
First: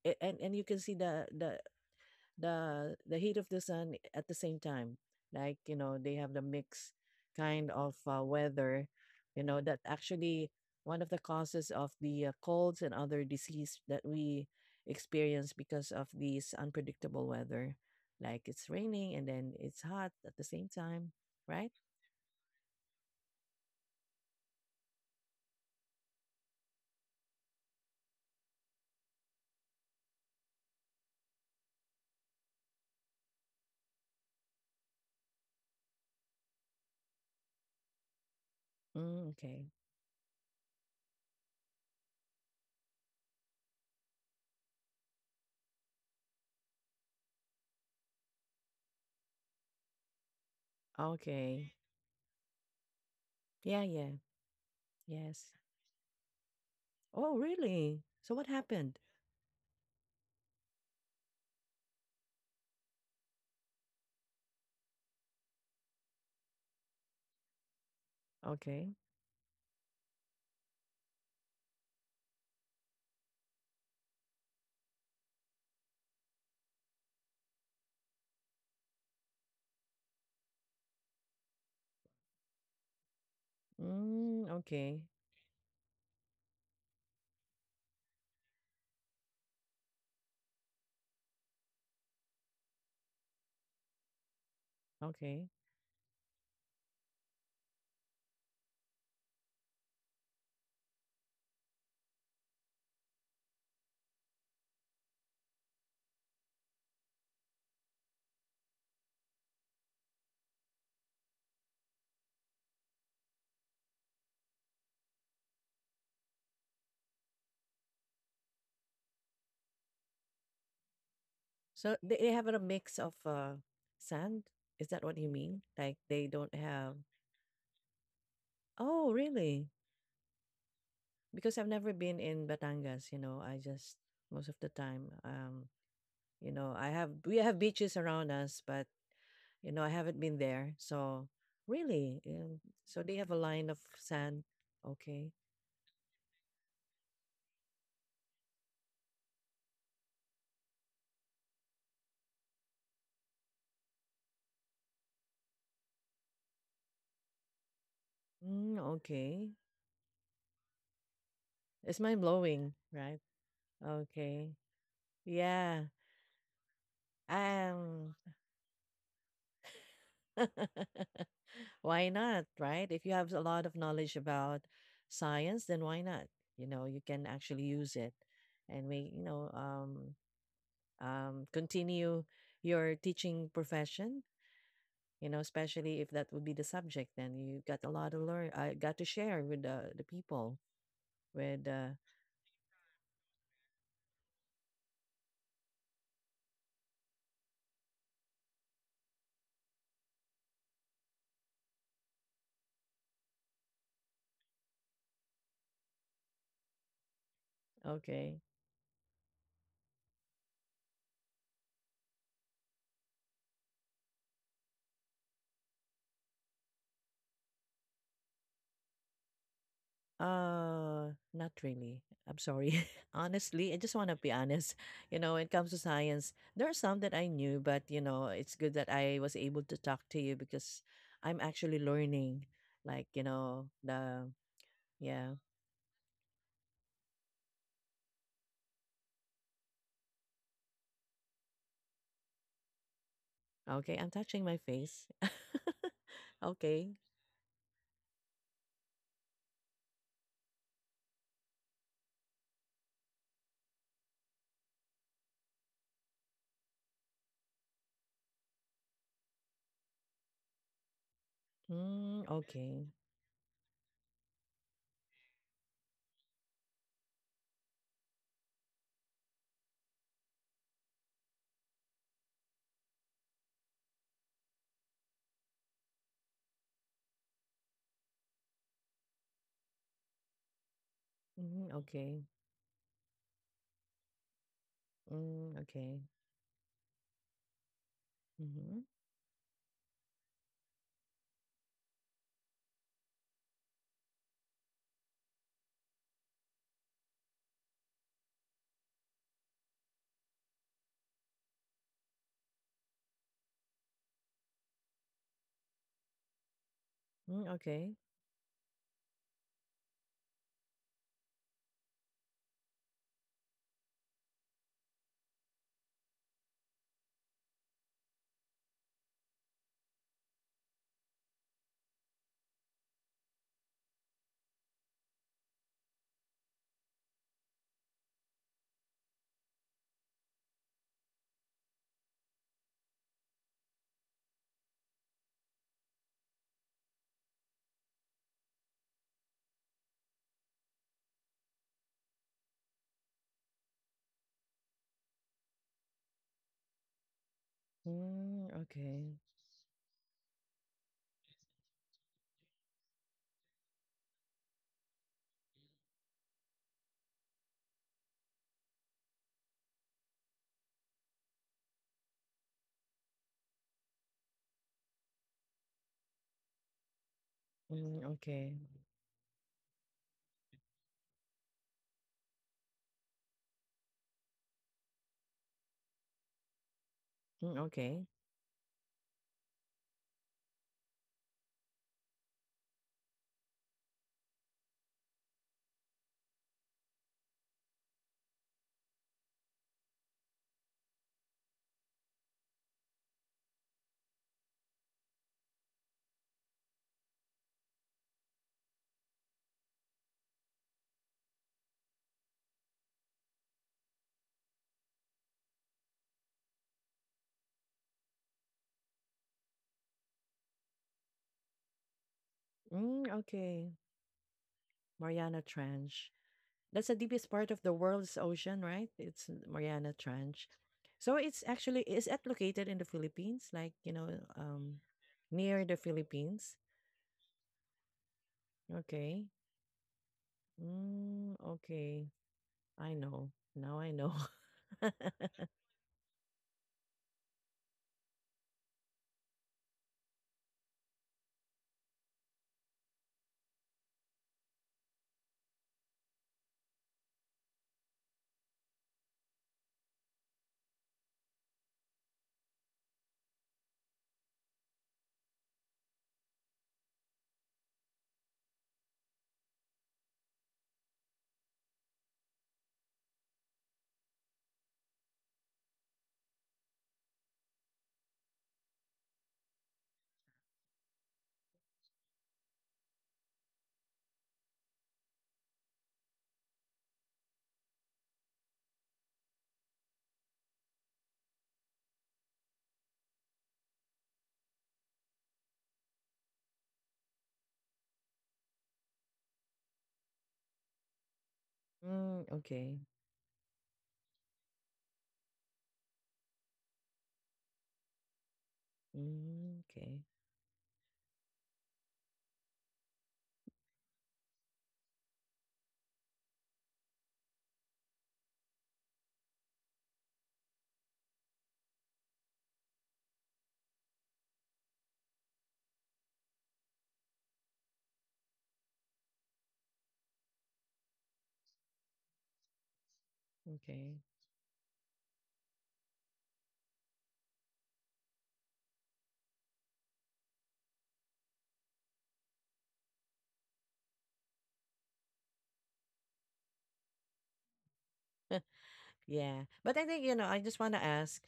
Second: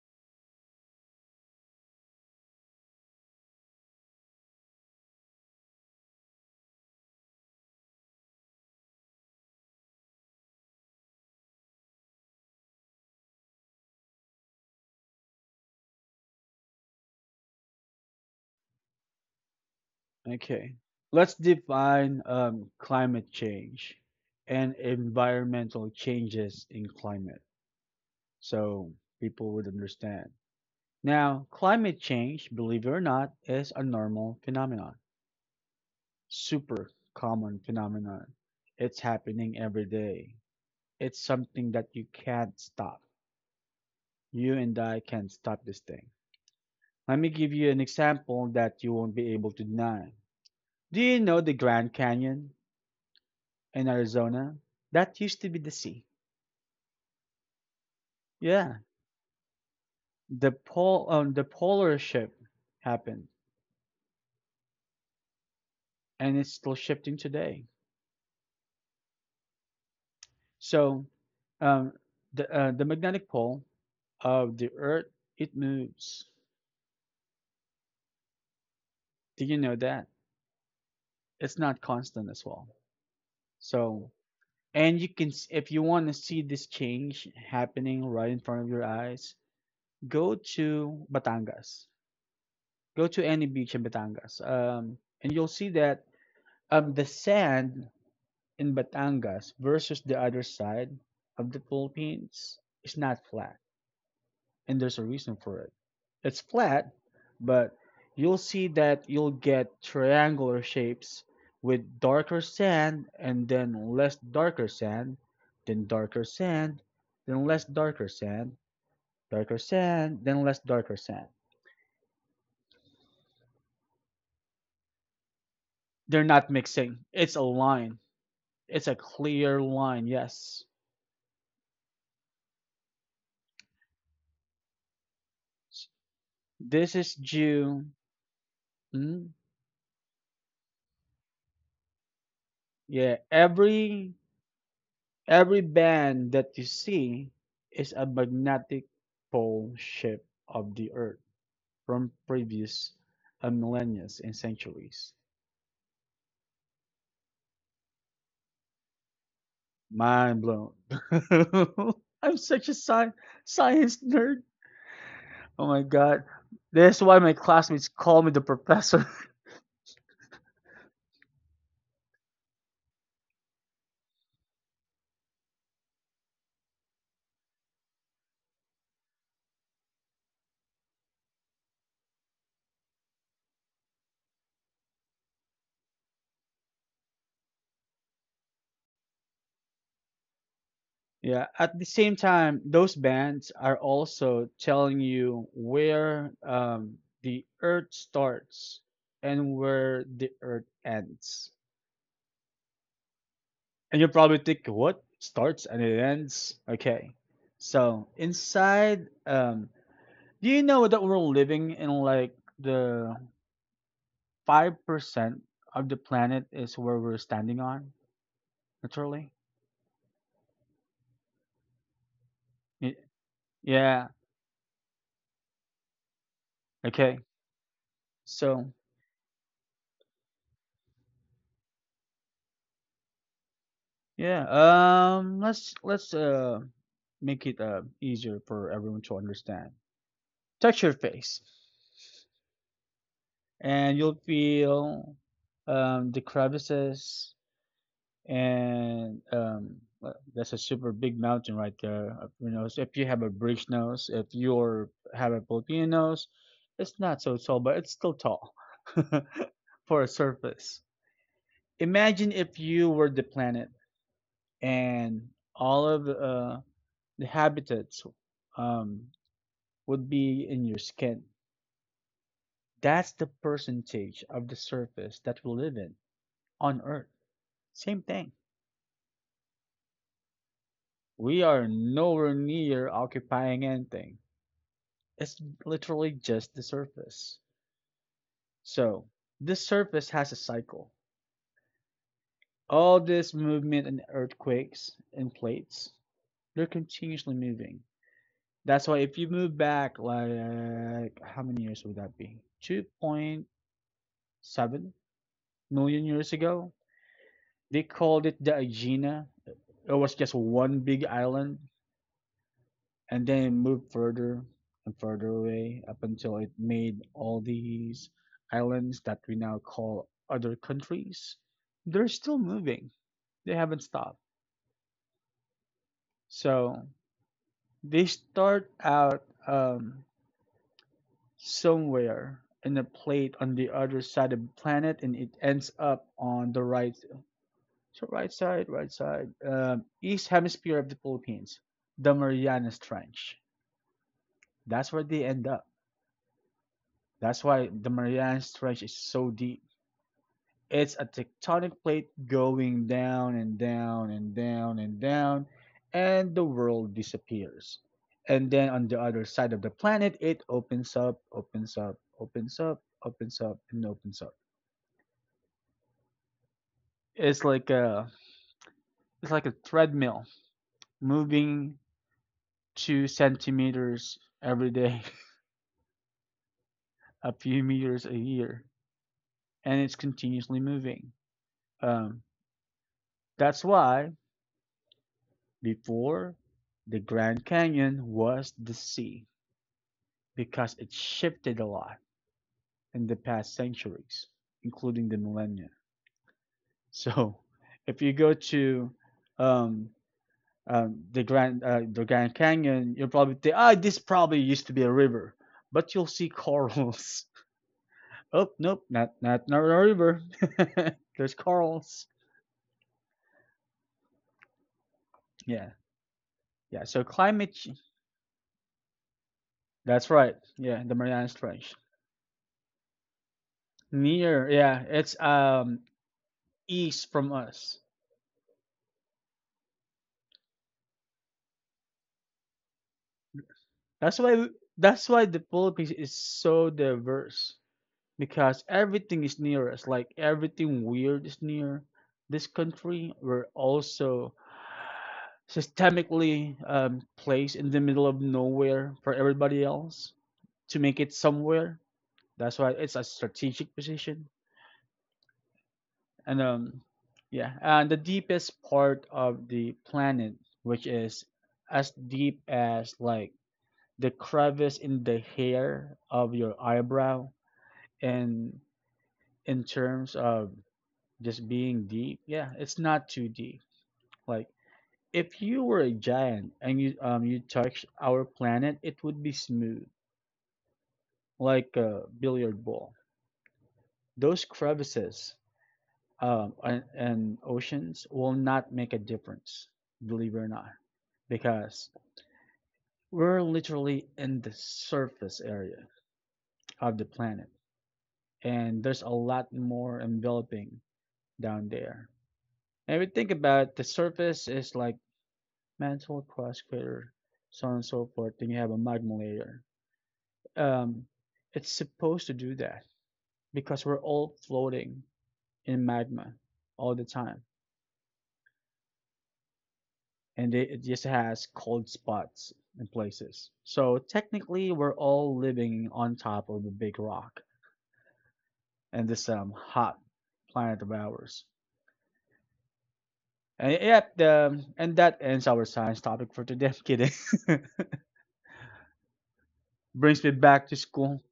Speaker 2: a- and you can see the heat of the sun at the same time, like you know they have the mix kind of weather, you know, that actually one of the causes of the colds and other disease that we experience because of these unpredictable weather, like it's raining and then it's hot at the same
Speaker 1: Okay.
Speaker 2: time.
Speaker 1: Let's
Speaker 2: Right.
Speaker 1: define climate change and environmental changes in climate so people would understand. Now, climate change, believe it or not, is a normal phenomenon, super common phenomenon. It's
Speaker 2: Mm,
Speaker 1: happening
Speaker 2: okay.
Speaker 1: every day. It's something that you can't stop. You and I can't stop this thing. Let me give you an example that you won't be able to deny. Do you know the
Speaker 2: Okay.
Speaker 1: Grand Canyon
Speaker 2: Yeah,
Speaker 1: in
Speaker 2: yeah.
Speaker 1: Arizona? That used to
Speaker 2: Yes.
Speaker 1: be the sea.
Speaker 2: Oh really, so what
Speaker 1: Yeah,
Speaker 2: happened?
Speaker 1: the pol the polar shift happened, and it's still shifting today.
Speaker 2: Okay.
Speaker 1: So, um, the magnetic pole of the Earth, it moves. Do you know that? It's not constant as well. So,
Speaker 2: Mm, okay.
Speaker 1: and you can if you want to see this change happening right in front of your eyes, go to Batangas. Go to any beach in Batangas, and
Speaker 2: Okay.
Speaker 1: you'll see that the sand in Batangas versus the other side of the Philippines is not flat, and there's a reason for it. It's flat, but you'll see that you'll get triangular shapes with darker sand and then less darker sand, then less darker sand, then less darker sand.
Speaker 2: So they have a mix of sand. Is that what you mean? Like they
Speaker 1: They're
Speaker 2: don't
Speaker 1: not
Speaker 2: have.
Speaker 1: mixing. It's a line. It's a
Speaker 2: Oh,
Speaker 1: clear
Speaker 2: really?
Speaker 1: line, yes.
Speaker 2: Because I've never been in Batangas. You know, I just most of the time, you know, I
Speaker 1: This
Speaker 2: have
Speaker 1: is
Speaker 2: we have
Speaker 1: due.
Speaker 2: beaches around us, but
Speaker 1: Mm,
Speaker 2: you know, I haven't been there. So really, so they
Speaker 1: yeah,
Speaker 2: have a line of sand. Okay.
Speaker 1: every band that you see is a magnetic pole shape of the earth from previous millennia and centuries.
Speaker 2: Mm, okay.
Speaker 1: Mind blown.
Speaker 2: It's
Speaker 1: [laughs]
Speaker 2: mind
Speaker 1: I'm such
Speaker 2: blowing,
Speaker 1: a
Speaker 2: right?
Speaker 1: science nerd.
Speaker 2: Okay.
Speaker 1: Oh
Speaker 2: Yeah.
Speaker 1: my god. That's why my classmates
Speaker 2: Um.
Speaker 1: call me the professor. [laughs]
Speaker 2: [laughs] Why not, right? If you have a lot of knowledge about science, then why not? You know, you can actually use it. And we, continue your teaching profession, you know, especially if that would be the subject, then you got a lot of learn, I got to share with the people,
Speaker 1: Yeah,
Speaker 2: with,
Speaker 1: at the same time, those bands are also telling you where the earth starts and where the earth ends. And you probably think, what starts and it ends? Okay. So
Speaker 2: okay.
Speaker 1: inside, do you know that we're living in like the 5% of the planet is where we're standing on, literally?
Speaker 2: Not really. I'm sorry.
Speaker 1: Y-
Speaker 2: [laughs] Honestly, I just
Speaker 1: Yeah.
Speaker 2: want to be honest. [laughs] You know, when it comes to science, there are some
Speaker 1: Okay.
Speaker 2: that I knew, but you know, it's
Speaker 1: So
Speaker 2: good that I was able to talk to you because I'm actually learning. Like, you know, the
Speaker 1: yeah,
Speaker 2: yeah.
Speaker 1: let's make it easier for everyone to understand. Touch your face, and
Speaker 2: Okay, I'm
Speaker 1: you'll
Speaker 2: touching my face.
Speaker 1: feel the
Speaker 2: [laughs] Okay.
Speaker 1: crevices and that's a super big mountain right there of your nose. If you have a British nose, if you're have a Filipino nose, it's not so tall, but it's still tall [laughs] for a surface. Imagine
Speaker 2: Mm,
Speaker 1: if you
Speaker 2: okay.
Speaker 1: were the planet and all of the habitats um, would be in your skin. That's the percentage of the surface that we live in on Earth. Same thing. We are
Speaker 2: Mm, okay.
Speaker 1: nowhere near occupying anything. It's
Speaker 2: Mm, okay.
Speaker 1: literally just the surface.
Speaker 2: Mm-hmm.
Speaker 1: So, this surface has a cycle. All this movement and earthquakes and plates, they're continuously moving. That's why if you move back, like, how many years would that be? 2.7 million years ago,
Speaker 2: Mm,
Speaker 1: they
Speaker 2: okay.
Speaker 1: called it the Aegina. It was just one big island, and then it moved further and further away up until it made all these islands that we now call other countries. They're still moving. They haven't stopped. So they start out somewhere in a plate on the other side of the planet, and it ends up on the right. So right side, right side. East hemisphere of the Philippines, the Marianas Trench. That's where they end up. That's why the Marianas
Speaker 2: Mm,
Speaker 1: Trench is
Speaker 2: okay.
Speaker 1: so deep. It's a tectonic plate going down and down and down and down, and the world disappears. And then on the other side of the planet, it opens up, opens up, opens up, opens up, and opens up. It's like
Speaker 2: Mm,
Speaker 1: a
Speaker 2: okay.
Speaker 1: it's like a treadmill moving two centimeters every day, a
Speaker 2: Mm,
Speaker 1: few meters
Speaker 2: okay.
Speaker 1: a year, and it's continuously moving. Um, that's why before, the Grand Canyon was the sea because it shifted a lot in the past centuries, including the millennia. [laughs] So, if you go to um, the Grand Canyon, you'll probably think, ah, oh, this probably used to be a river, but you'll see corals. [laughs] Oh, nope, not a river. [laughs] There's corals.
Speaker 2: Mm, okay. Mariana
Speaker 1: Yeah,
Speaker 2: Trench.
Speaker 1: yeah.
Speaker 2: That's the
Speaker 1: So
Speaker 2: deepest part
Speaker 1: climate.
Speaker 2: of the world's ocean, right? It's Mariana
Speaker 1: That's right.
Speaker 2: Trench.
Speaker 1: Yeah, the
Speaker 2: So
Speaker 1: Mariana
Speaker 2: it's
Speaker 1: Trench.
Speaker 2: actually, is it located in the Philippines, like you know,
Speaker 1: Near, yeah,
Speaker 2: um,
Speaker 1: it's
Speaker 2: near the Philippines.
Speaker 1: east from us.
Speaker 2: Okay. Mm, okay. I know. Now I know. [laughs]
Speaker 1: That's why the Philippines is so diverse because everything is near us. Like everything weird is near this country. We're also systemically placed in the middle of nowhere for everybody else to make it somewhere. That's why it's a strategic position. And yeah, and the deepest part of the planet, which is as deep as like the crevice in the hair of your eyebrow, and in terms of just being deep, yeah, it's not too deep. Like if you were a giant and you you touch our planet, it would be smooth like a billiard ball. Those crevices and oceans will not make a difference, believe it or not, because
Speaker 2: Mm, okay.
Speaker 1: we're literally in the surface area of the planet and there's a lot
Speaker 2: Mm,
Speaker 1: more
Speaker 2: okay.
Speaker 1: enveloping down there. And we think about it, the surface is like mantle, crust, crater, so on and so forth. Then you have a magma layer. Um, it's supposed to do that because we're all floating in magma all the time, and it just has cold spots in places. So
Speaker 2: Okay.
Speaker 1: technically, we're all living on top of a big rock and this hot planet of ours. And yep, and that ends our science topic for today. I'm kidding. [laughs]
Speaker 2: Yeah. But I think, you
Speaker 1: Brings
Speaker 2: know,
Speaker 1: me
Speaker 2: I just
Speaker 1: back to
Speaker 2: want to
Speaker 1: school.
Speaker 2: ask,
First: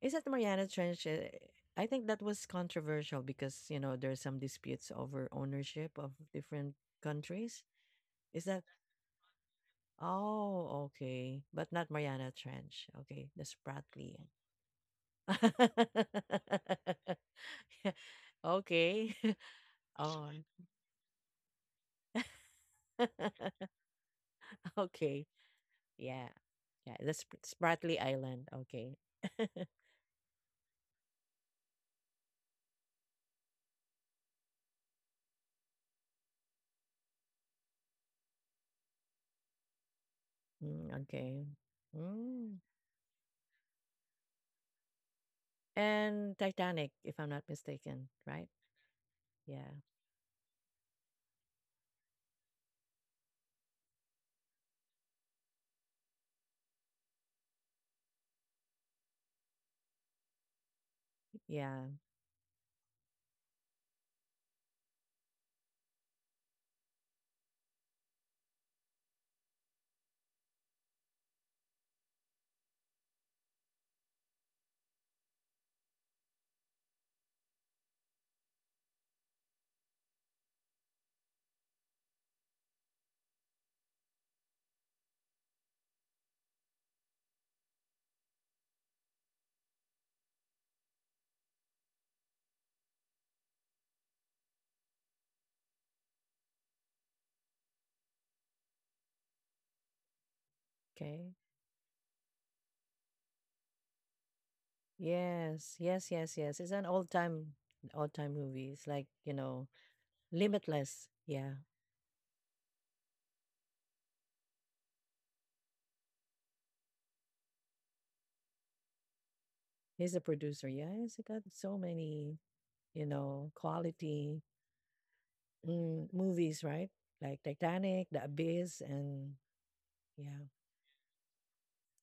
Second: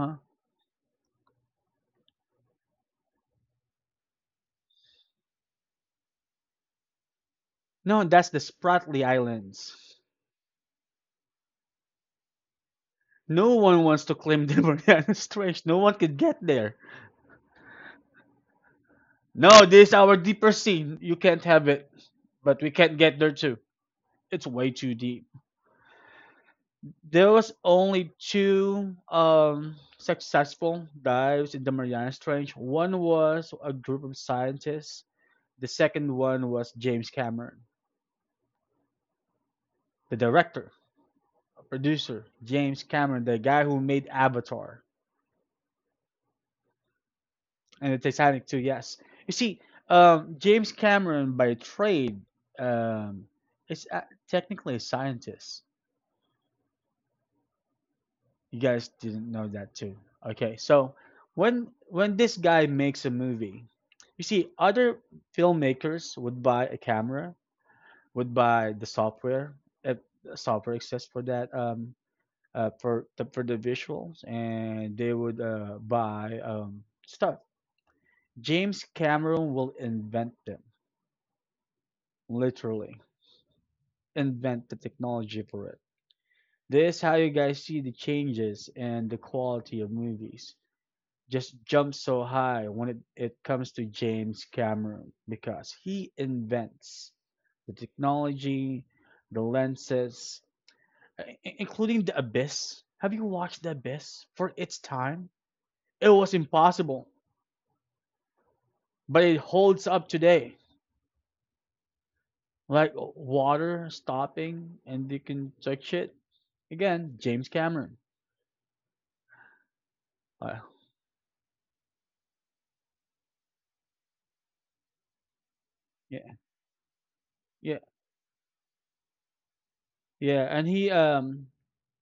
Speaker 2: is that Mariana Trench? I think that was controversial because you know there's some disputes over ownership of different countries.
Speaker 1: No, that's the
Speaker 2: Is that,
Speaker 1: Spratly Islands.
Speaker 2: oh okay, but not Mariana Trench. Okay, the
Speaker 1: No one wants to
Speaker 2: Spratly.
Speaker 1: claim [laughs] they were the strange. No one could get there.
Speaker 2: [laughs] Yeah, okay. [laughs]
Speaker 1: No, this is our
Speaker 2: Oh,
Speaker 1: deeper sea. You can't have it. But we can't get there too.
Speaker 2: [laughs]
Speaker 1: It's way too deep.
Speaker 2: okay. Yeah, yeah. The
Speaker 1: There was
Speaker 2: Spratly
Speaker 1: only
Speaker 2: Island. Okay.
Speaker 1: two
Speaker 2: [laughs]
Speaker 1: successful dives in the Mariana Trench. One was a group of scientists. The second one was James Cameron, the director,
Speaker 2: Mm, okay.
Speaker 1: producer,
Speaker 2: Mm.
Speaker 1: James Cameron, the guy who made Avatar
Speaker 2: And Titanic, if I'm not
Speaker 1: and the
Speaker 2: mistaken,
Speaker 1: Titanic
Speaker 2: right?
Speaker 1: too. Yes, you see,
Speaker 2: Yeah,
Speaker 1: James Cameron by trade um, is a- technically a scientist. You guys didn't know that too. Okay, so when
Speaker 2: yeah.
Speaker 1: when this guy makes a movie, you see, other filmmakers would buy a camera, would buy the software, if software exists for that for for the visuals, and they would buy stuff. James Cameron will invent them, literally invent the technology for it. This is how you guys see the changes and the quality of movies just jumps so high when it comes to James Cameron because he invents the technology, the lenses,
Speaker 2: Okay.
Speaker 1: including the abyss. Have you watched the abyss for its time?
Speaker 2: Yes, yes,
Speaker 1: It was
Speaker 2: yes, yes. It's an old
Speaker 1: impossible,
Speaker 2: time movie. It's like,
Speaker 1: but
Speaker 2: you
Speaker 1: it
Speaker 2: know,
Speaker 1: holds up today.
Speaker 2: Limitless. Yeah.
Speaker 1: Like water stopping and you can touch it. Again, James Cameron.
Speaker 2: He's a
Speaker 1: Uh,
Speaker 2: producer. Yeah, he's got so many, you know, quality, mm,
Speaker 1: yeah,
Speaker 2: movies, right? Like
Speaker 1: yeah,
Speaker 2: Titanic, The Abyss, and
Speaker 1: yeah.
Speaker 2: yeah.
Speaker 1: And he um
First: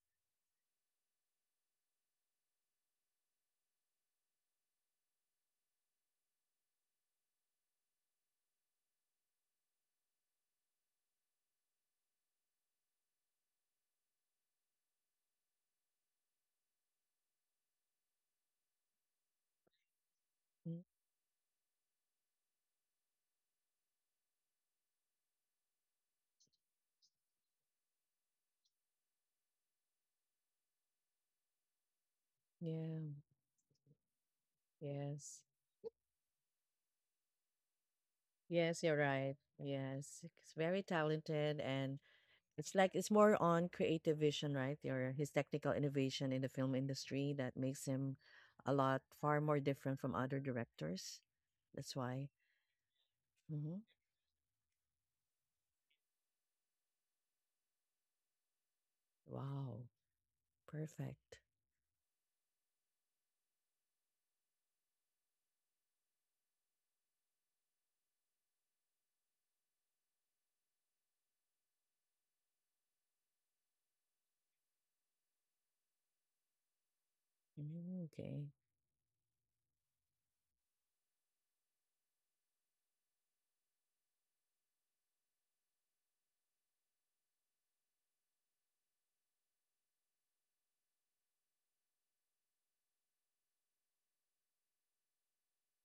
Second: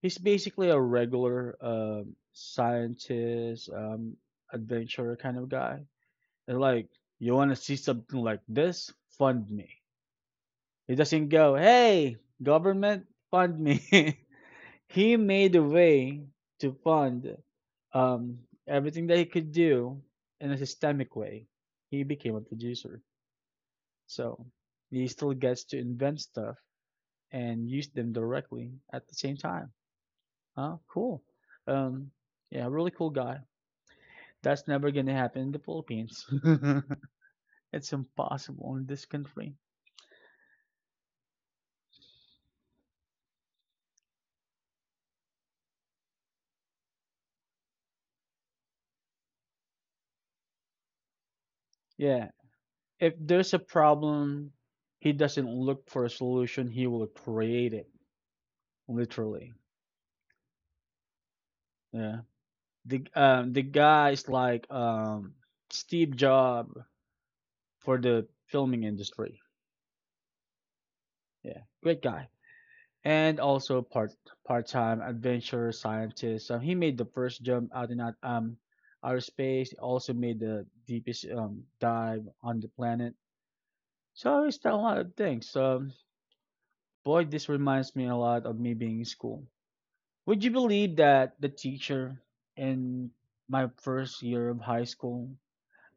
Speaker 1: he's basically a regular scientist, adventurer kind of guy. And like, you wanna see something like this? Fund me. He doesn't go, "Hey, government, fund me." [laughs] He made a way to fund um, everything that he could do in a
Speaker 2: Mm.
Speaker 1: systemic way. He became a producer. So he still gets to invent stuff and use them directly at the same time. Huh? Cool. Um, yeah, really cool
Speaker 2: Yeah.
Speaker 1: guy. That's never going to happen
Speaker 2: Yes.
Speaker 1: in the Philippines. [laughs] It's impossible in
Speaker 2: Yes, you're
Speaker 1: this
Speaker 2: right.
Speaker 1: country.
Speaker 2: Yes. He's very talented. And it's like it's more on creative vision, right? Or his technical innovation in the film industry that makes him a lot far more different from other directors. That's
Speaker 1: Yeah.
Speaker 2: why.
Speaker 1: If there's a
Speaker 2: Hmm.
Speaker 1: problem, he doesn't look for a solution, he will create it, literally.
Speaker 2: Wow, perfect.
Speaker 1: Yeah. The guy is like Steve Jobs for the filming industry. Yeah, great guy. And also part time adventure scientist. So he made the first jump out in
Speaker 2: Mm, okay.
Speaker 1: outer space. He also made the deepest dive on the planet. So he's done a lot of things. So boy, this reminds me a lot of me being in school. Would you believe that the teacher in my first year of high school,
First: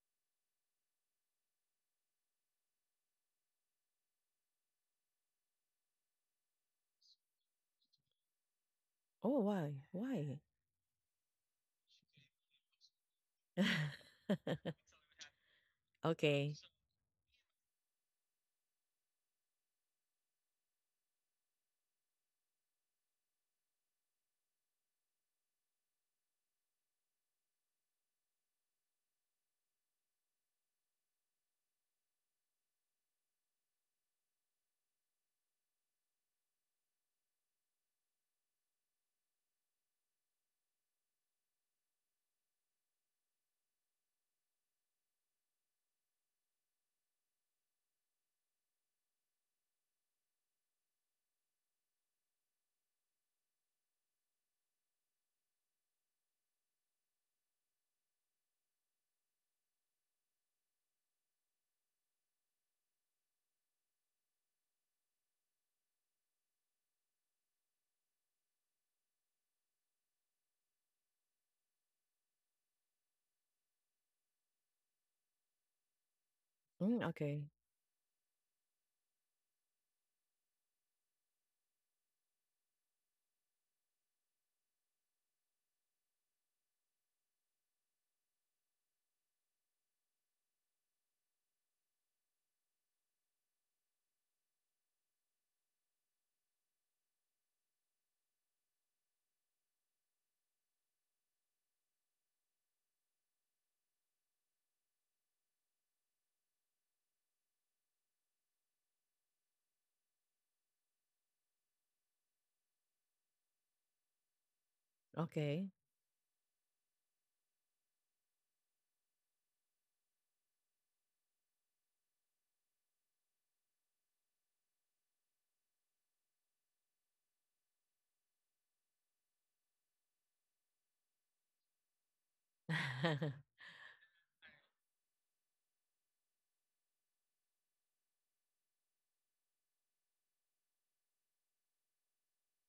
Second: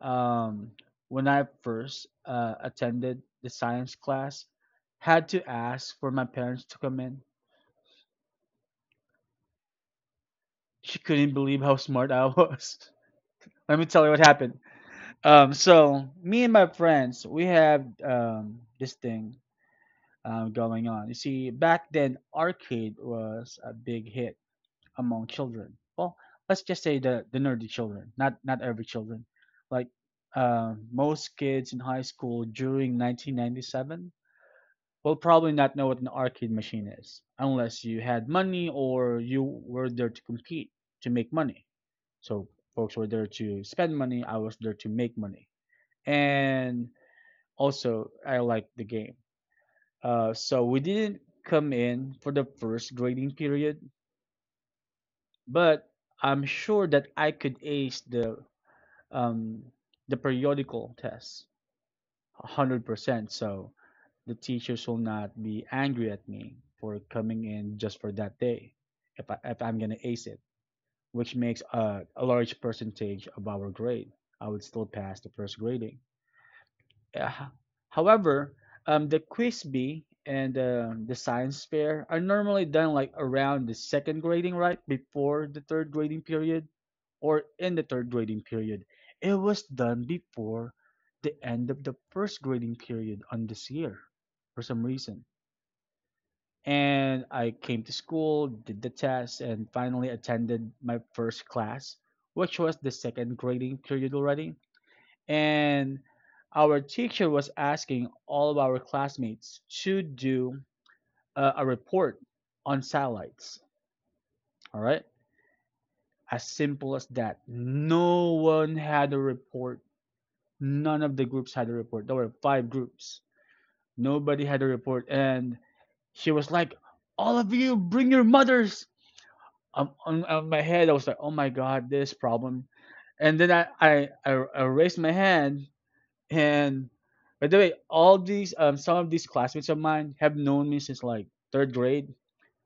Speaker 1: um, when I first attended the science class, had to ask for my parents to come in.
Speaker 2: Oh, why? Why?
Speaker 1: She couldn't believe how smart I was. [laughs] Let me tell you what happened.
Speaker 2: [laughs]
Speaker 1: So me and
Speaker 2: Okay.
Speaker 1: my friends, we have this thing going on. You see, back then, arcade was a big hit among children. Well, let's just say the nerdy children, not every children. Like most kids in high school during 1997 will probably not know what an arcade machine is unless you had money or you were there to compete to make money. So folks were there to spend money. I was there to make money, and also I liked the game. So we didn't come in for the first grading period, but I'm sure that I could ace um, the periodical test 100%. So the teacher shall not be angry at me for coming in just for that day if, if I'm going to ace it, which makes a large percentage of our grade. I would still pass the first grading.
Speaker 2: Mm, okay.
Speaker 1: Uh, However, the quiz bee and the science fair are normally done like around the second grading, right? Before the third grading period or in the third grading period. It was done before the end of the first grading period on this year for some reason, and I came to school, did the test, and finally attended my first class, which was the second grading period already. And our teacher was asking all of our classmates to do a report on satellites. All right,
Speaker 2: Okay.
Speaker 1: as simple as that. No one had a report. None of the groups had a report. There were five groups. Nobody had a report, and she was like, "All of you, bring your mothers." On my head, I was like, oh my God, this problem. And then
Speaker 2: [laughs]
Speaker 1: I raised my hand, and by the way, all these some of these classmates of mine have known me since like third grade,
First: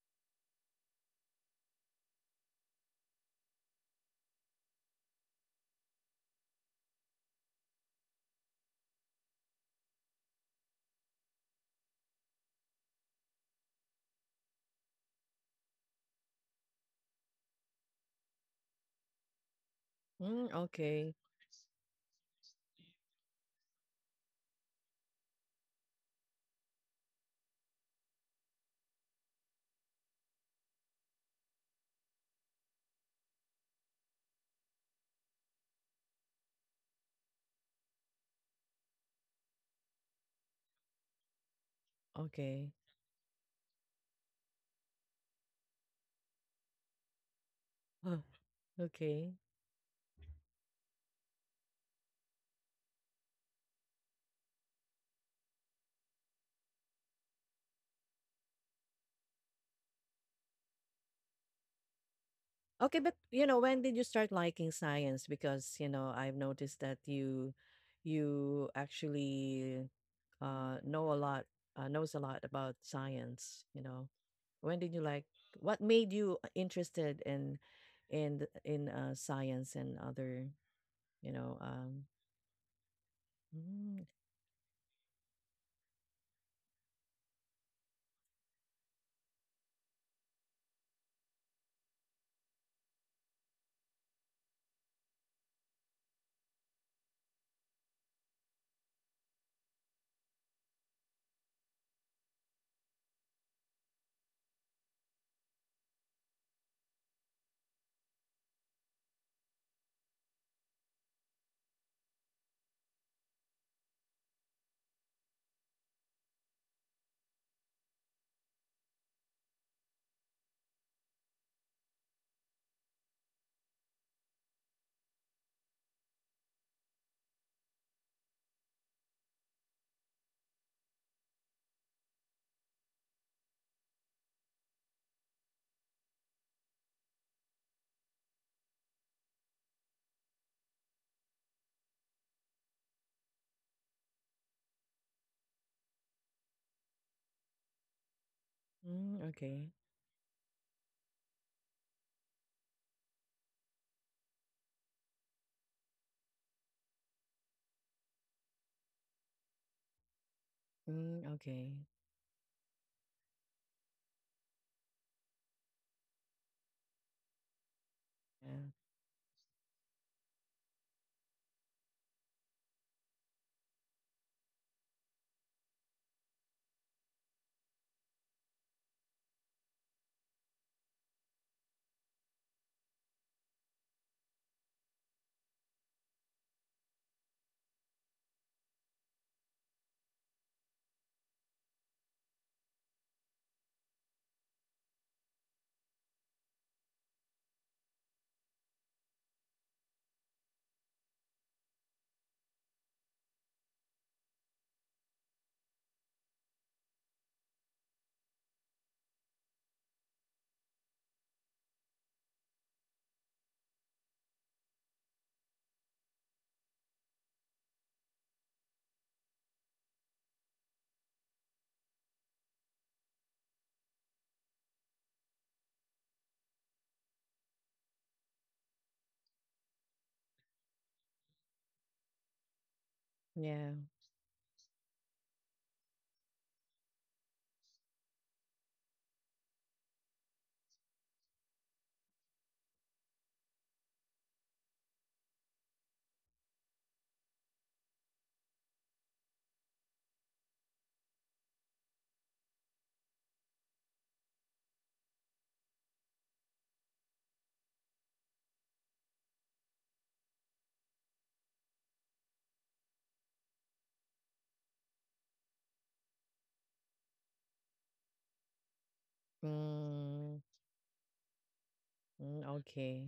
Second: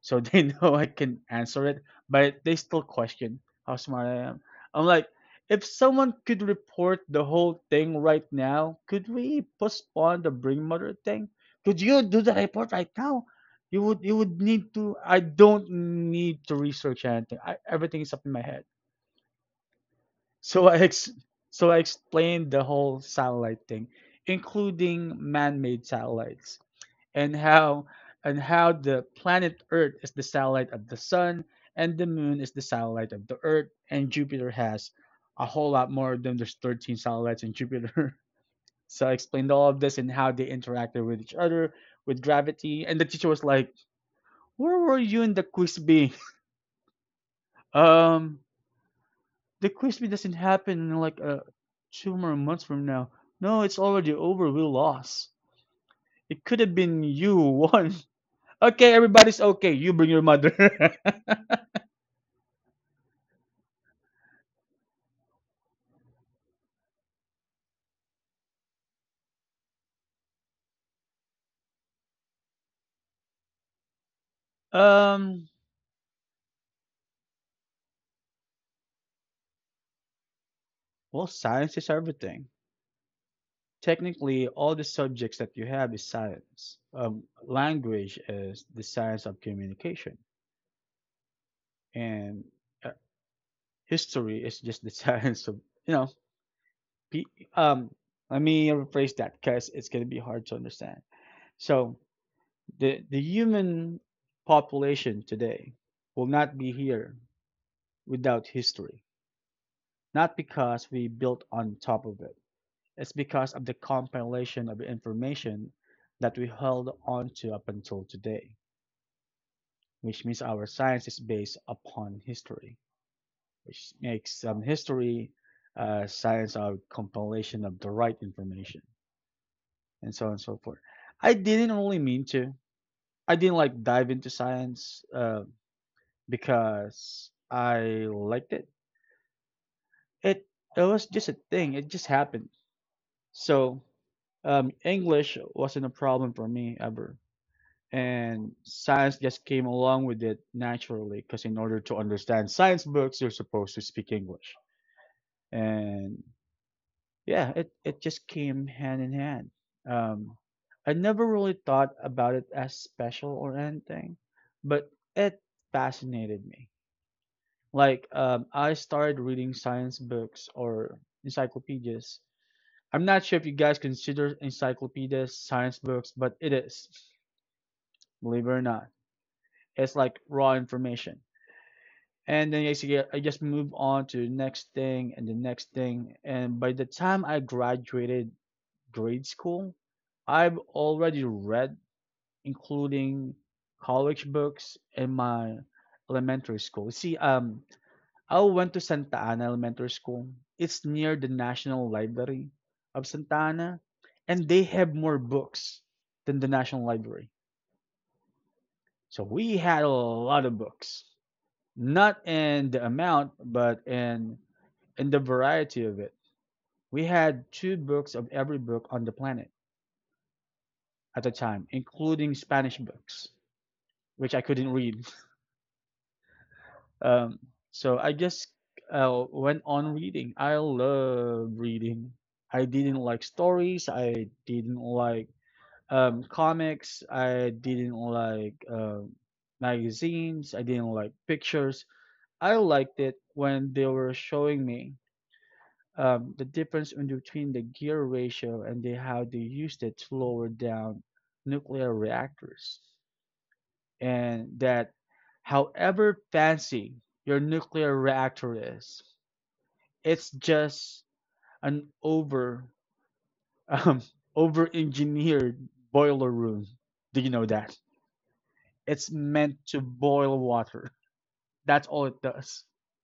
Speaker 1: so they [laughs] know I can answer it, but they still question how smart I am. I'm like, if someone could report the whole thing right now, could we postpone the bring mother thing? Could you do the report right now? You would need to, I don't need to research anything. I, everything is up in my head.
Speaker 2: Mm,
Speaker 1: So
Speaker 2: okay.
Speaker 1: so I explained the whole satellite thing, including man-made satellites, and how the planet Earth is the satellite of the sun, and the moon is the satellite of the Earth, and Jupiter has a whole lot more of them. There's 13 satellites in Jupiter. [laughs] So I explained all of this and how they interacted with each other, with
Speaker 2: Okay.
Speaker 1: gravity, and the teacher was like, "Where were you in the quiz bee?" [laughs] um,
Speaker 2: [sighs] [laughs] Okay.
Speaker 1: The crispy doesn't happen in like two more months from now. No, it's already over. We lost. It could have been you who won. [laughs] Okay, everybody's okay. You bring your mother.
Speaker 2: Okay, but you know, when did you start liking science? Because, you know, I've noticed that you actually know a lot, knows a lot about science, you know. When did you like,
Speaker 1: [laughs] um.
Speaker 2: what made you interested in science and other,
Speaker 1: Well,
Speaker 2: you know,
Speaker 1: science is everything.
Speaker 2: mm,
Speaker 1: Technically, all the subjects that you have is science. Language is the science of communication, and uh, history is just the [laughs] science of you know. Pe- um, Let me rephrase that because it's gonna be hard to understand. So the human population today will not be here without history. Not because we built on top of it, it's because of the compilation of information that we held on to up until today, which means our science is based upon history, which makes history science a compilation of the right information, and so on and so forth. I didn't really mean to. I didn't like dive into science. Because I liked it. It it was just a thing. It just happened. So English wasn't a problem for me ever, and science
Speaker 2: mm,
Speaker 1: just came
Speaker 2: okay.
Speaker 1: along with it naturally. Because in order to understand science books, you're supposed to speak English, and yeah, it just came hand in hand. Um, I
Speaker 2: Mm,
Speaker 1: never really
Speaker 2: okay.
Speaker 1: thought about it as special or anything, but it fascinated me. Like
Speaker 2: Yeah.
Speaker 1: I started reading science books or encyclopedias. I'm not sure if you guys consider encyclopedias science books, but it is, believe it or not. It's like raw information. And then I just move on to the next thing and the next thing. And by the time I graduated grade school, I've already read, including college books in my elementary school. See, I went to Santa Ana Elementary School. It's near the National Library of Santa Ana, and they have more books than the National Library. So we had a lot of books, not in the amount, but in the variety of it. We had two books of every book on the planet at the time, including Spanish books, which I couldn't read. Um, so I just went on reading. I love reading. I didn't like
Speaker 2: Yeah.
Speaker 1: stories. I didn't like comics. I didn't like magazines. I didn't like pictures. I liked it when they were showing me the difference in between the gear ratio and the, how they used it to lower down nuclear reactors, and that however fancy your nuclear reactor is, it's just an um, over engineered boiler room. Do you know that? It's meant to
Speaker 2: Mm,
Speaker 1: boil water. That's all it
Speaker 2: mm,
Speaker 1: does.
Speaker 2: okay.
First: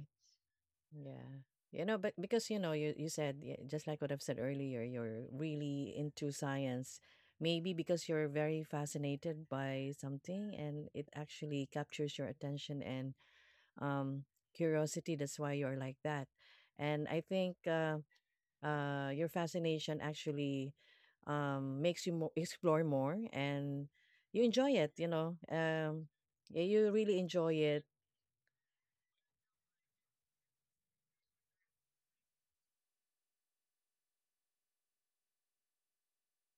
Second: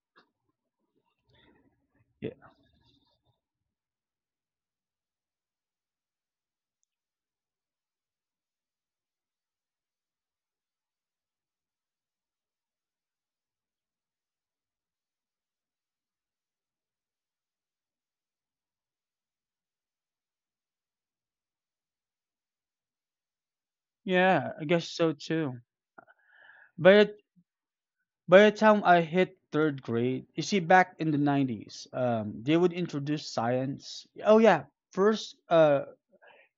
Speaker 2: Yeah. You know, but because
Speaker 1: Yeah.
Speaker 2: you know, you said yeah, just like what I've said earlier, you're really into science. Maybe because you're very fascinated by something and it actually captures your attention and um curiosity. That's why you're like that. And I think your fascination actually makes you explore more, and you
Speaker 1: Yeah, I
Speaker 2: enjoy
Speaker 1: guess
Speaker 2: it, you
Speaker 1: so
Speaker 2: know.
Speaker 1: too.
Speaker 2: Um, yeah, you
Speaker 1: By the,
Speaker 2: really enjoy it.
Speaker 1: by the time I hit third grade, you see, back in the 90s, they would introduce science. Oh, yeah. First,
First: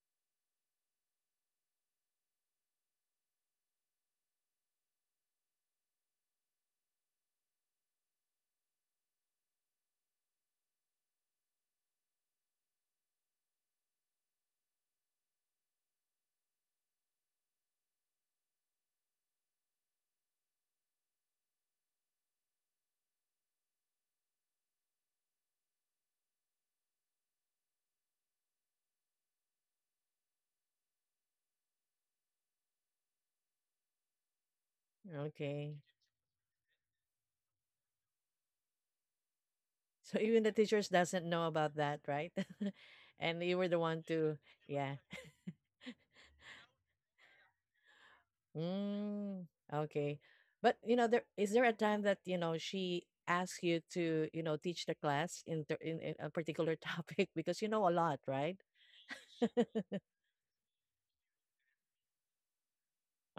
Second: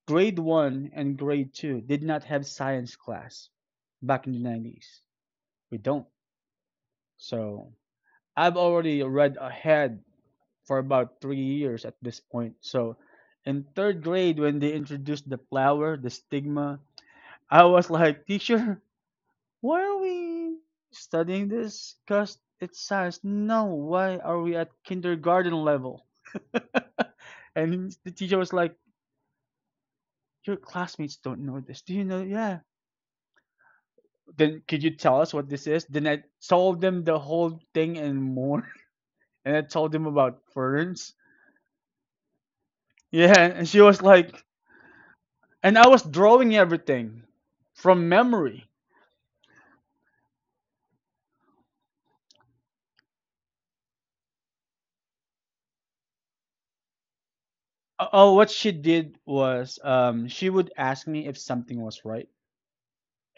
Speaker 1: Grade 1 and grade 2 did not have science class back in the 90s. We don't. So I've already read ahead for about 3 years at this point. So in third grade, when they introduced the flower, the stigma, I was like, teacher, why are we studying this? Because it's science. No, why are we at kindergarten level? [laughs] And the teacher was like, your classmates don't know this. Do you know? Yeah, then could you tell us what this
Speaker 2: Okay.
Speaker 1: is? Then I told them the whole thing and more. [laughs] And I told them
Speaker 2: So
Speaker 1: about
Speaker 2: even the teachers
Speaker 1: ferns.
Speaker 2: doesn't know about that, right? [laughs]
Speaker 1: Yeah,
Speaker 2: And you were
Speaker 1: and
Speaker 2: the
Speaker 1: she was
Speaker 2: one
Speaker 1: like,
Speaker 2: to, yeah.
Speaker 1: and I was drawing everything from memory.
Speaker 2: Mm, okay. But you know, there is there a time that you know she asks you to you know teach the class in in a particular topic [laughs] because you know a lot,
Speaker 1: Oh, what
Speaker 2: right?
Speaker 1: she did
Speaker 2: [laughs]
Speaker 1: was she would ask me if something was right.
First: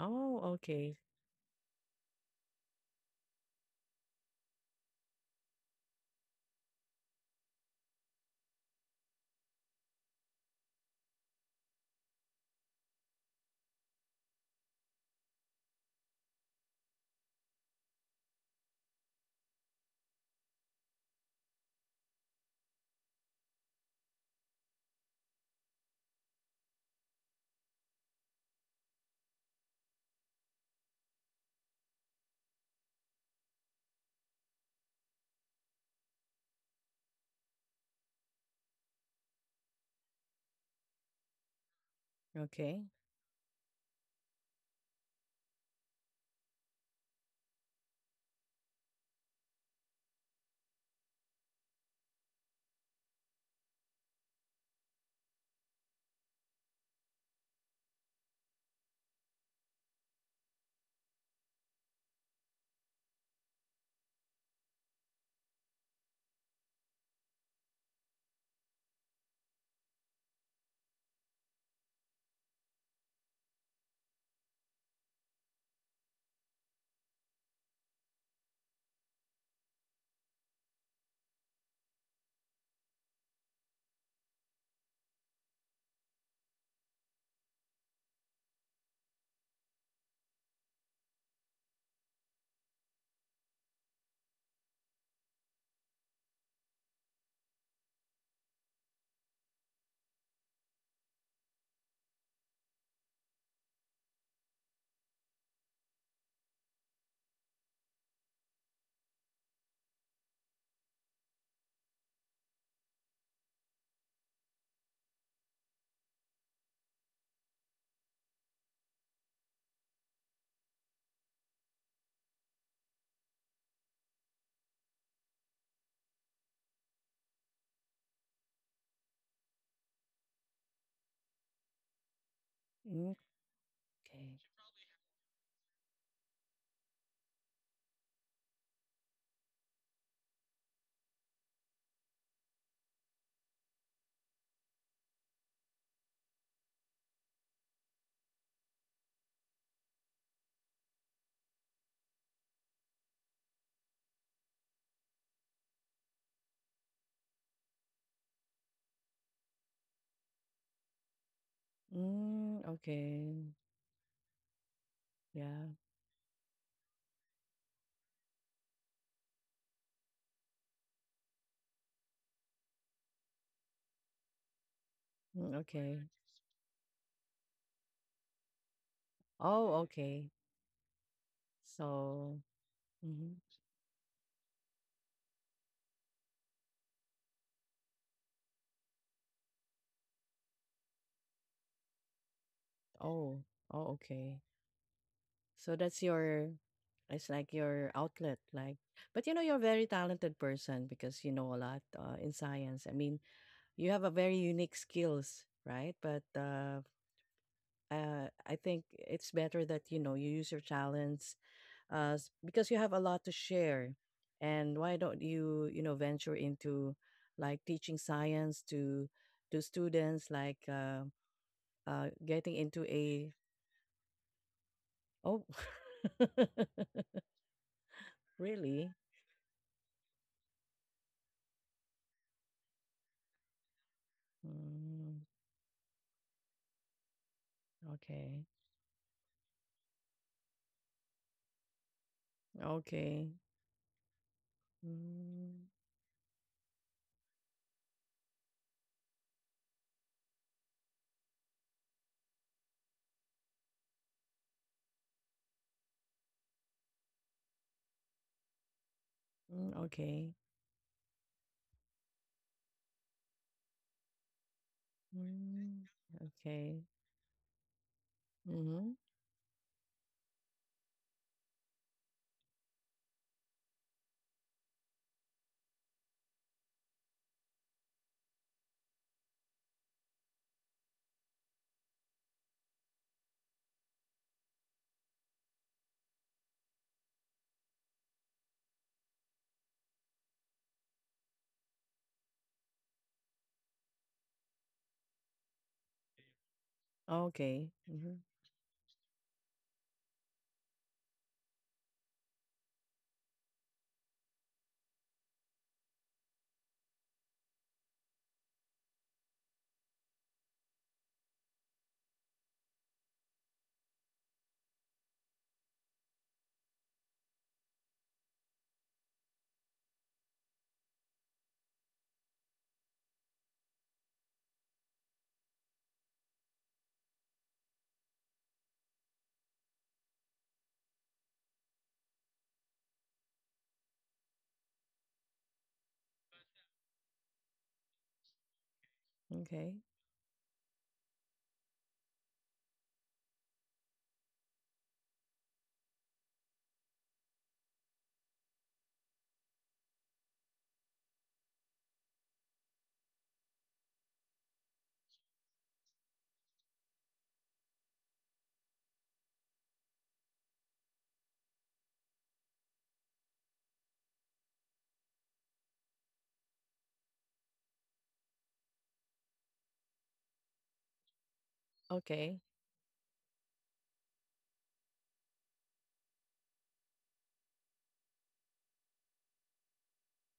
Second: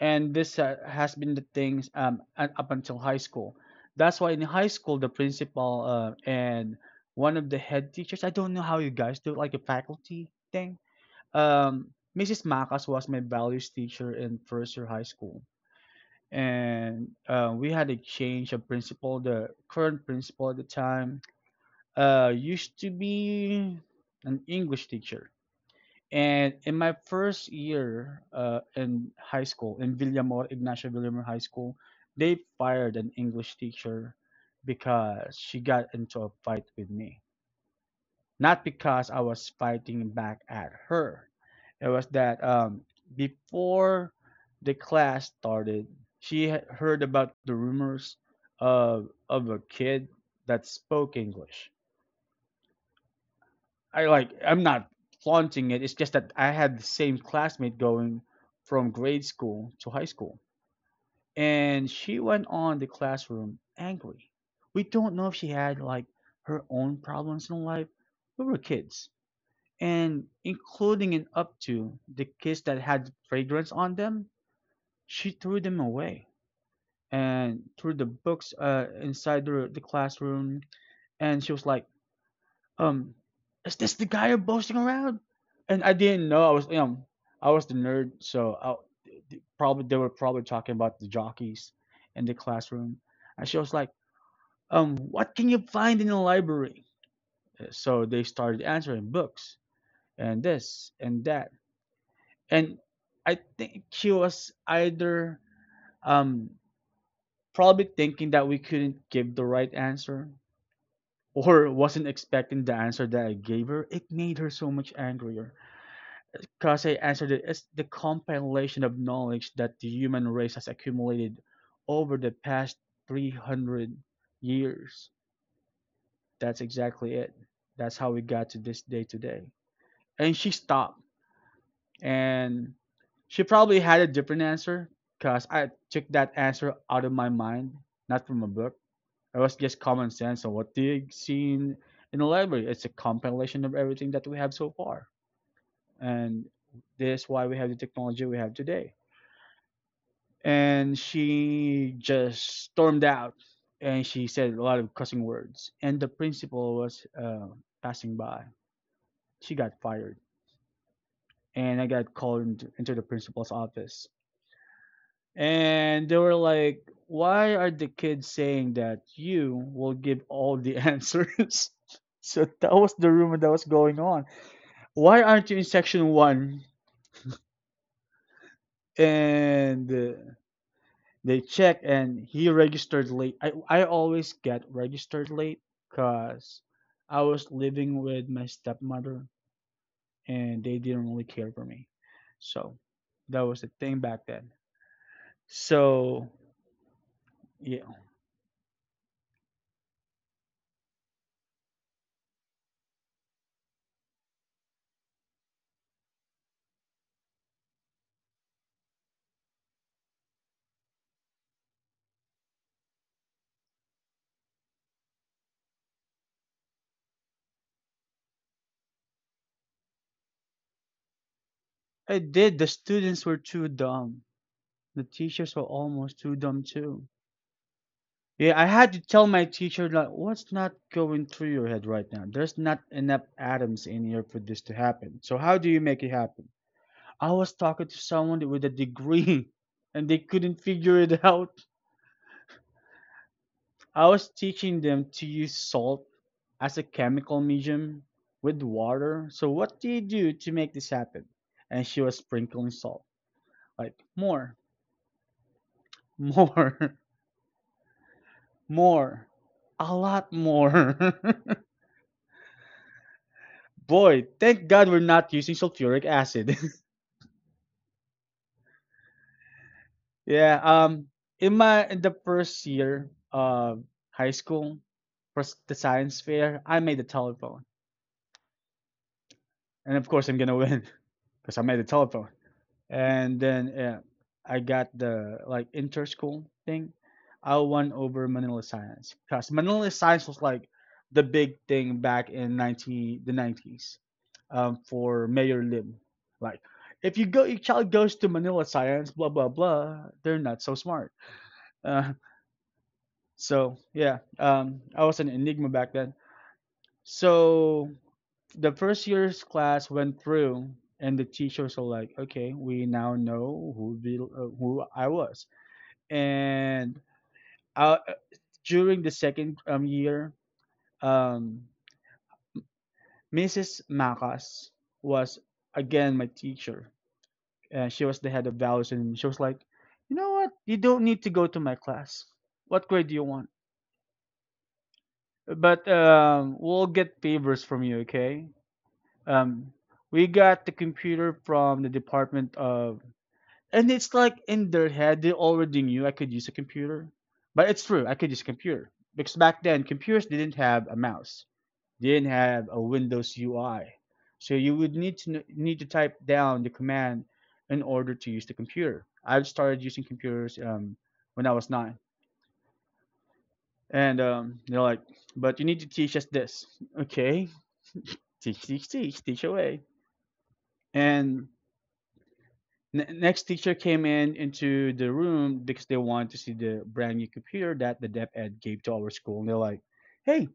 Speaker 1: And this
Speaker 2: okay,
Speaker 1: has been the things up until high school. That's why in high school, the principal and one of the head teachers, I don't know how you guys do it, like a faculty thing, Um, Mrs. Macas was my values teacher in first year high school, and we had a change of principal. The current principal at the time used to be an English teacher, and in my first year in high school in Villamor Ignacio Villamor High School, they fired an English teacher because she got into a fight with me, not because I was fighting back at her. It was that
Speaker 2: okay.
Speaker 1: before the class started, she had heard about the rumors of a kid that spoke English. I'm not flaunting it. It's just that I had the same classmate going from grade school to high school, and she went on the classroom angry. We don't know if she had like her own problems in life. We were kids and including and up to the kits that had fragrance on them, she threw them away and threw the books inside the classroom. And she was like, um, is this the guy you're boasting around? And I didn't know. I was, I was the nerd, so I, probably they were probably talking about the jockeys in the classroom. And she was like, what can you find in the library? So they started answering books and this and that and I think she was either um, probably thinking that we couldn't give the right answer or wasn't expecting the answer that I gave her. It made her so much angrier because I answered it as the compilation of knowledge that the human race has accumulated over the past 300 years. That's exactly it. That's how we got to this day today. And she stopped and
Speaker 2: Mm,
Speaker 1: she probably had a different
Speaker 2: okay,
Speaker 1: answer because I took that answer out of my mind, not from a book. It was just common sense on what they've seen in the library. It's a compilation of everything that we have so far, and this is why we have the technology we have today. And she just stormed out, and she said a lot of cussing words. And the principal was passing by. She got fired, and I got called into,
Speaker 2: mm,
Speaker 1: into the principal's
Speaker 2: okay,
Speaker 1: office,
Speaker 2: yeah.
Speaker 1: and they were like, "Why are the kids saying that you will give all the [laughs] answers?" So that was the rumor that was going on. Why aren't you in
Speaker 2: Mm,
Speaker 1: section
Speaker 2: okay.
Speaker 1: one?
Speaker 2: Oh,
Speaker 1: And
Speaker 2: okay.
Speaker 1: they check, and he
Speaker 2: So,
Speaker 1: registered late. I
Speaker 2: mhm.
Speaker 1: I always get registered late because I was living with my stepmother, and they didn't really care for me. So that
Speaker 2: Oh,
Speaker 1: was the thing
Speaker 2: oh,
Speaker 1: back then.
Speaker 2: okay. So that's
Speaker 1: So
Speaker 2: your, it's like
Speaker 1: yeah,
Speaker 2: your outlet like, but you know you're a very talented person because you know a lot, in science. I mean, you have a very unique skills, right? But I think it's better that you know you use your talents because you have a lot to share. And why don't you, you know, venture into like teaching science to students like
Speaker 1: I did. The
Speaker 2: getting into
Speaker 1: students were
Speaker 2: a,
Speaker 1: too dumb. The teachers
Speaker 2: oh,
Speaker 1: were almost too dumb too.
Speaker 2: [laughs]
Speaker 1: Yeah, I had to
Speaker 2: really?
Speaker 1: tell my teacher like, what's not going through your head right now? There's not enough atoms in here for this to happen. So
Speaker 2: Mm.
Speaker 1: how do you make it happen? I was talking to someone
Speaker 2: Okay.
Speaker 1: with a degree, [laughs] and they couldn't figure it out.
Speaker 2: Okay.
Speaker 1: I was teaching them to use
Speaker 2: Mm,
Speaker 1: salt as a chemical medium with water. So what do you do to make this happen? And she was sprinkling salt, like more, more, [laughs] more,
Speaker 2: mm,
Speaker 1: a lot
Speaker 2: okay.
Speaker 1: more. [laughs] Boy, thank God we're not using
Speaker 2: Mm,
Speaker 1: sulfuric acid.
Speaker 2: okay. Mm-hmm.
Speaker 1: [laughs] Yeah. In the first year of high school, for the science fair, I made the telephone, and of course I'm gonna win [laughs] because I made the telephone. And then I got the like inter-school thing. I won over Manila Science because Manila Science was like the big thing back in ninety the 90s for Mayor Lim. Like, if you go, your
Speaker 2: Okay.
Speaker 1: child goes to
Speaker 2: Mm-hmm.
Speaker 1: Manila Science, blah blah blah, they're not so smart. [laughs] Uh, so yeah, I was an enigma back then. So the first year's class went through, and the teachers were like, "Okay, we now know who who I was." And uh, during the second year, um, Mrs. Makas was again my teacher, and she was the head of values, and she was like, "You know what? You don't need to go to my class. What grade do you want? But we'll get favors from you, okay? Um,
Speaker 2: Okay.
Speaker 1: we got the computer from the Department of," and it's like in their head they already knew I could use a computer, but it's true I could use a computer because back then computers didn't have a mouse, they didn't have a Windows UI, so you would need to need to type down the command in order to use the computer. I've started using computers when I was nine, and they're like, but you need to teach us this, okay? Teach, teach, teach, teach away, and
Speaker 2: Okay.
Speaker 1: Next teacher came in into the room because they wanted to see the brand new computer that the Dep Ed gave to our school, and they're like, "Hey."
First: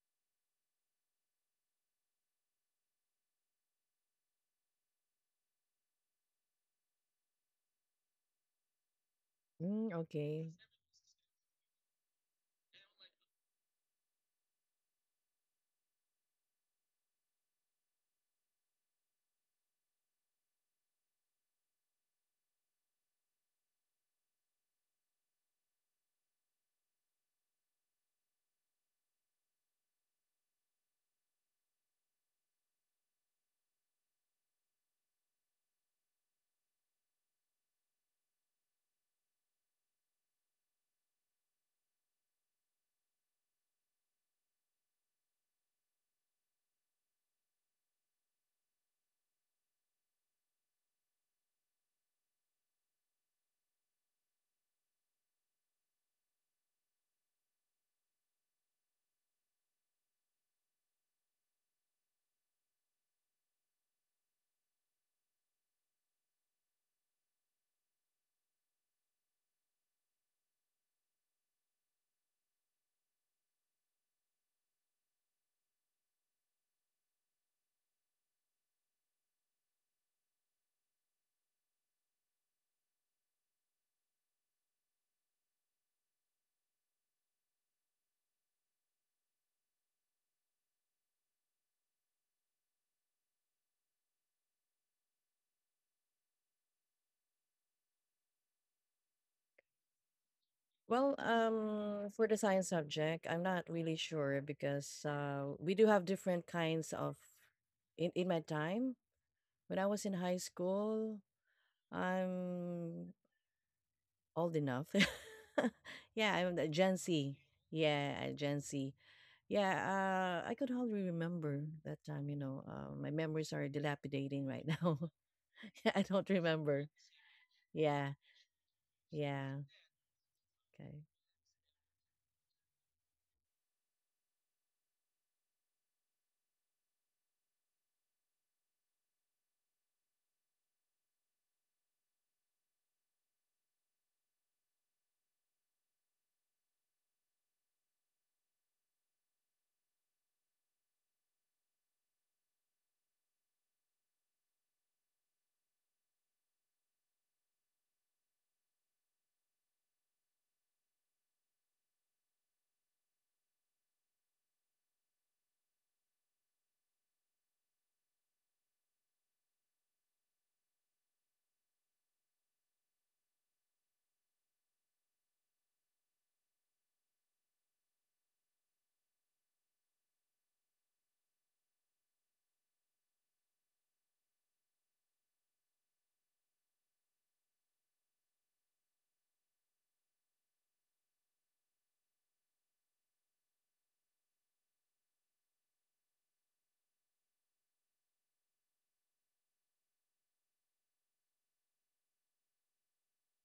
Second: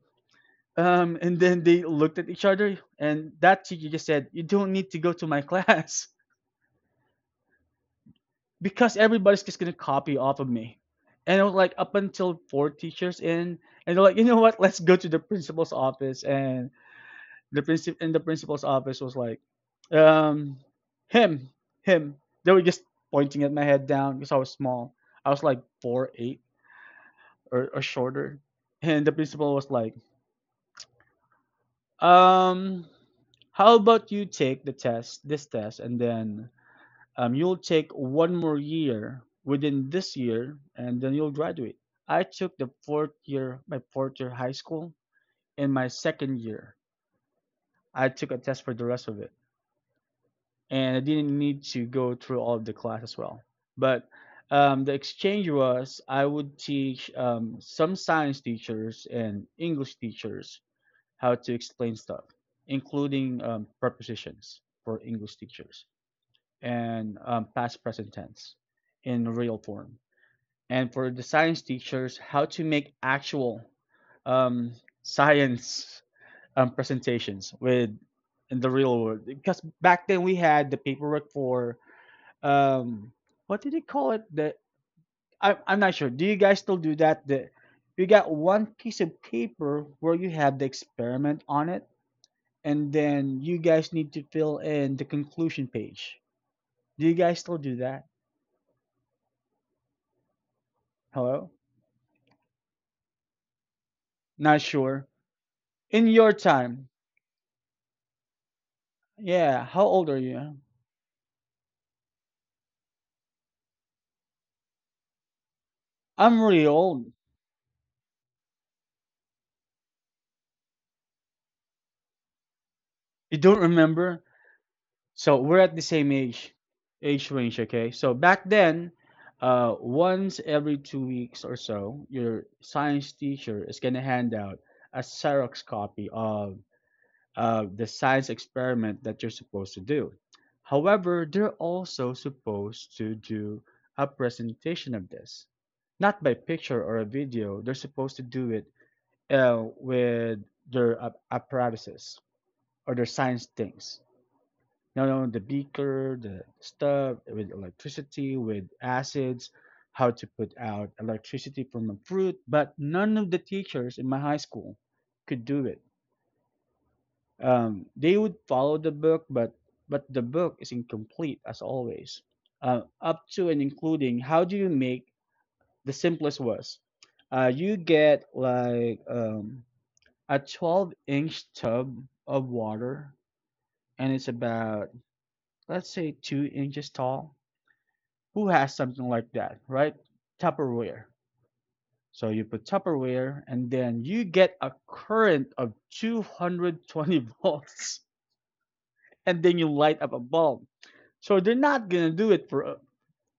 Speaker 1: And then they looked at each other, and that teacher just said, "You don't need to go to my [laughs] class because everybody's just gonna
Speaker 2: Mm,
Speaker 1: copy off of
Speaker 2: okay.
Speaker 1: me." And it was like up until four teachers in, and they're like, "You know what? Let's go to the principal's office." And the principal in the principal's office was like, um, him, him. They were just pointing at my head down because I was small. I was like 4'8" or shorter, and the principal was like, um, how about you take the test, this test, and then you'll take one more year within this year, and then you'll graduate. I took the fourth year, my fourth year high school, and my second year, I took a test for the rest of it, and I didn't need to go through all of the class as well. But the exchange was I would teach some science teachers and English teachers how to explain stuff, including prepositions for English teachers and past present tense in real form. And for the science teachers, how to make actual um, science presentations with in the real world because back then we had the paperwork for um what did they call it, the I'm not sure, do you guys still do that, the you got one piece of paper where you have the experiment on it and then you guys need to fill in the conclusion page, do you guys still do that?
Speaker 2: Well,
Speaker 1: Hello?
Speaker 2: for the science subject, I'm not really sure
Speaker 1: Not
Speaker 2: because
Speaker 1: sure
Speaker 2: we do have
Speaker 1: in your
Speaker 2: different
Speaker 1: time?
Speaker 2: kinds of, in my time
Speaker 1: Yeah,
Speaker 2: when
Speaker 1: how
Speaker 2: I was
Speaker 1: old
Speaker 2: in
Speaker 1: are
Speaker 2: high
Speaker 1: you?
Speaker 2: school, I'm old enough. [laughs] Yeah,
Speaker 1: I'm
Speaker 2: I'm the
Speaker 1: really
Speaker 2: Gen
Speaker 1: old.
Speaker 2: Z. Yeah, Gen Z. Yeah, I could hardly remember that time, you know. My
Speaker 1: You
Speaker 2: memories
Speaker 1: don't
Speaker 2: are
Speaker 1: remember?
Speaker 2: dilapidating right now.
Speaker 1: So we're at the
Speaker 2: [laughs] I
Speaker 1: same
Speaker 2: don't
Speaker 1: age
Speaker 2: remember.
Speaker 1: age range, okay?
Speaker 2: Yeah,
Speaker 1: So back then,
Speaker 2: yeah.
Speaker 1: once every
Speaker 2: Okay.
Speaker 1: 2 weeks or so, your science teacher is gonna hand out a Xerox copy of the science experiment that you're supposed to do. However, they're also supposed to do a presentation of this, not by picture or a video. They're supposed to do it with their apparatuses or their science things. You know, the beaker, the stuff with electricity, with acids, how to put out electricity from a fruit. But none of the teachers in my high school could do it. They would follow the book, but the book is incomplete as always. Up to and including, how do you make the simplest was? You get like a 12-inch tub of water, and it's about, let's say, 2 inches tall. Who has something like that, right? Tupperware. So you put Tupperware and then you get a current of 220 [laughs] volts and then you light up a bulb. So they're not going to do it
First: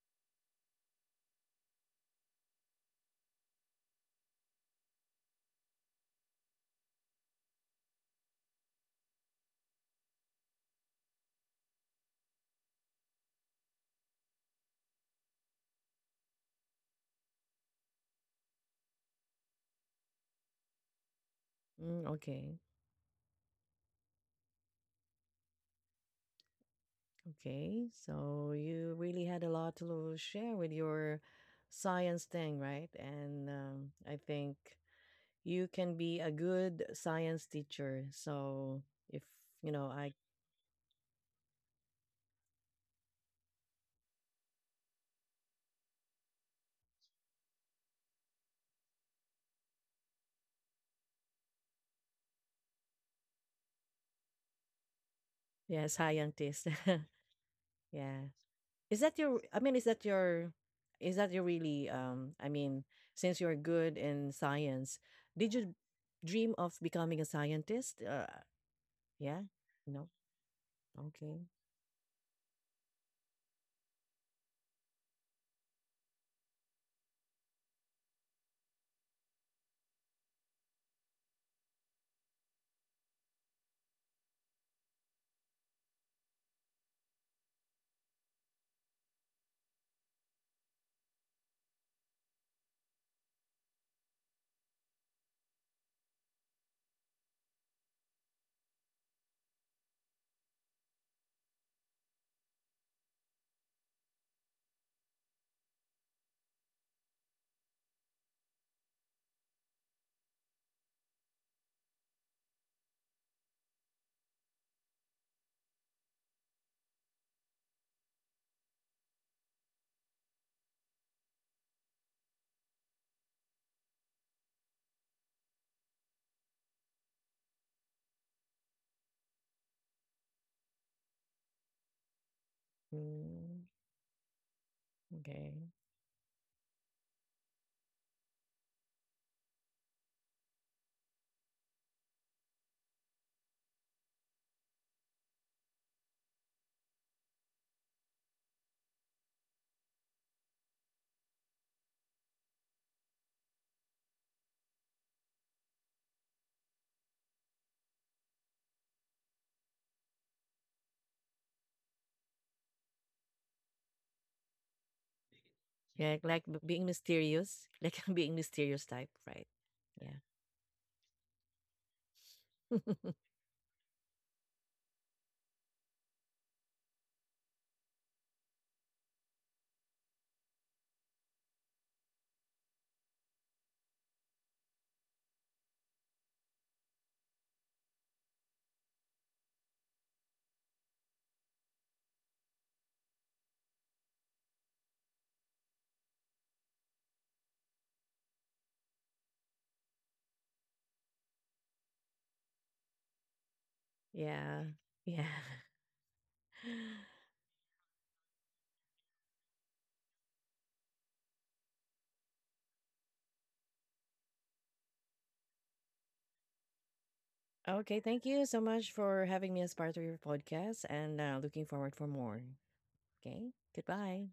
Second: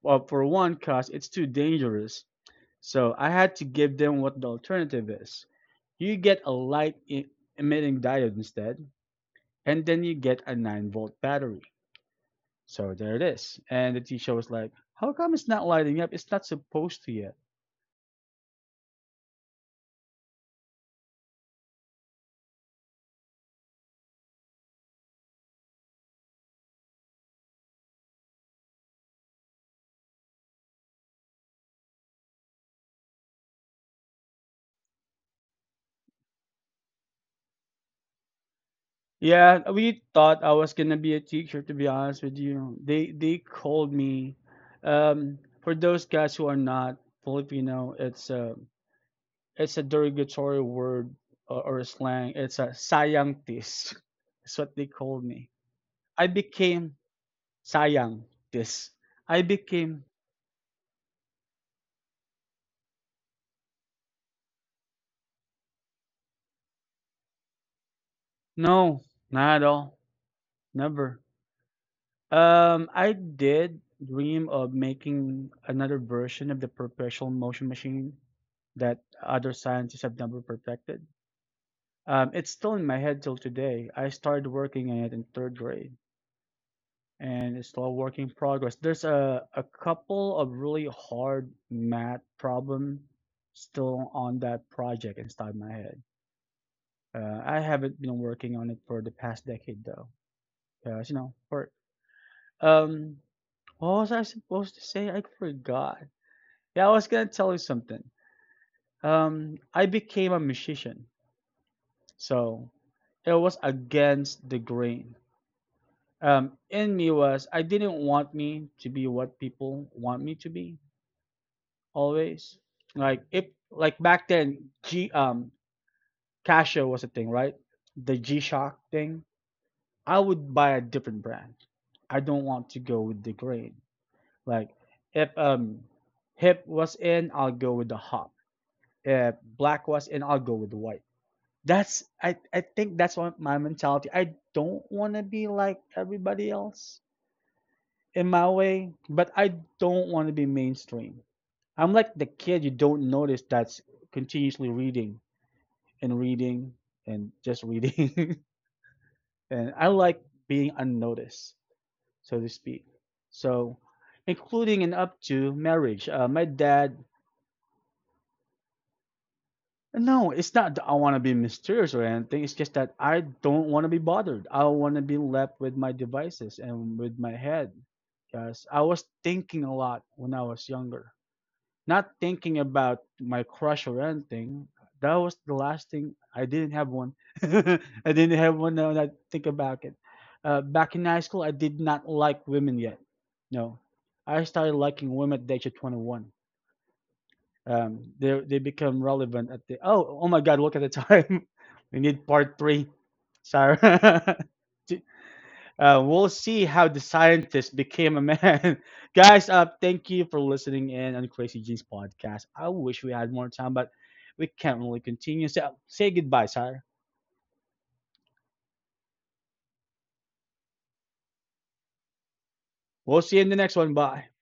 Speaker 1: for one, cause it's too dangerous. So I had to give them what the alternative is. You get a emitting diode instead and then you get a 9-volt battery. So there it is. And the teacher was like, "How come it's not lighting up? It's not supposed to yet."
Speaker 2: Mm, okay. Okay. So you really had a lot to share with your science thing, right? And I think you can be a good science teacher. So if,
Speaker 1: Yeah,
Speaker 2: you know,
Speaker 1: we
Speaker 2: I,
Speaker 1: thought I was gonna be a teacher, to be honest with you. They called me. Um, for those guys who are not Filipino, it's a derogatory word or a slang. It's a sayangtis. [laughs] That's what they called me.
Speaker 2: yeah,
Speaker 1: I
Speaker 2: scientist.
Speaker 1: became
Speaker 2: [laughs] Yeah.
Speaker 1: sayangtis.
Speaker 2: Is that
Speaker 1: I
Speaker 2: your, I mean, is
Speaker 1: became
Speaker 2: that your, is that your really, um, I mean, since you're good in science, did you dream of becoming a scientist?
Speaker 1: no,
Speaker 2: Yeah?
Speaker 1: not at all,
Speaker 2: No?
Speaker 1: never.
Speaker 2: Okay.
Speaker 1: I did dream of making another version of the perpetual motion machine that other scientists have never perfected. It's still in my head till today. I started working on it in third grade, and it's still a work in progress. There's a couple of really hard math problem still on that project inside my head. I haven't been working on it for the past decade though, because you know, for um, what was I supposed to say? I forgot. Yeah, I was gonna tell you something. I became a musician, so it was against the grain. In me was I didn't want me to be what people want me to be always. Like if like back then, G Casio was a thing, right? The G Shock thing. I would buy a different brand. I don't want to go with the
Speaker 2: Mm,
Speaker 1: grain. Like if
Speaker 2: okay.
Speaker 1: um hip was in, I'll go with the hop. If black was in, I'll go with white. That's I think that's what my mentality. I don't want to be like everybody else in my way, but I don't want to be mainstream. I'm like the kid you don't notice that's continuously reading and reading and just reading. [laughs] And I like being unnoticed, so to speak. So, including and up to marriage.
Speaker 2: Yeah,
Speaker 1: My
Speaker 2: like being
Speaker 1: dad.
Speaker 2: mysterious, [laughs] like being mysterious type, right? Yeah.
Speaker 1: No, it's not that I want to be mysterious or anything. It's just that I don't want to be bothered. I don't want to be left with my devices and with my head. Because I was thinking a lot when I was younger. Not thinking about my crush or anything. That was the last thing. I didn't have one. [laughs] I didn't have one now that I think about it. Back in high school, I did not like women yet. No. I started liking women at the age of 21 they become relevant at the oh oh my god, look at the time. [laughs] We need part three, Sarah. [laughs]
Speaker 2: Yeah. Yeah.
Speaker 1: We'll see how the
Speaker 2: [laughs]
Speaker 1: scientist became a man. [laughs] Guys, thank you for listening in on Crazy Genes podcast. I wish we had more time, but we can't really continue, so say goodbye sir.
Speaker 2: Okay, thank you so much for having me as part of your podcast and looking forward for more.
Speaker 1: We'll see you in the
Speaker 2: Okay,
Speaker 1: next one. Bye.
Speaker 2: goodbye.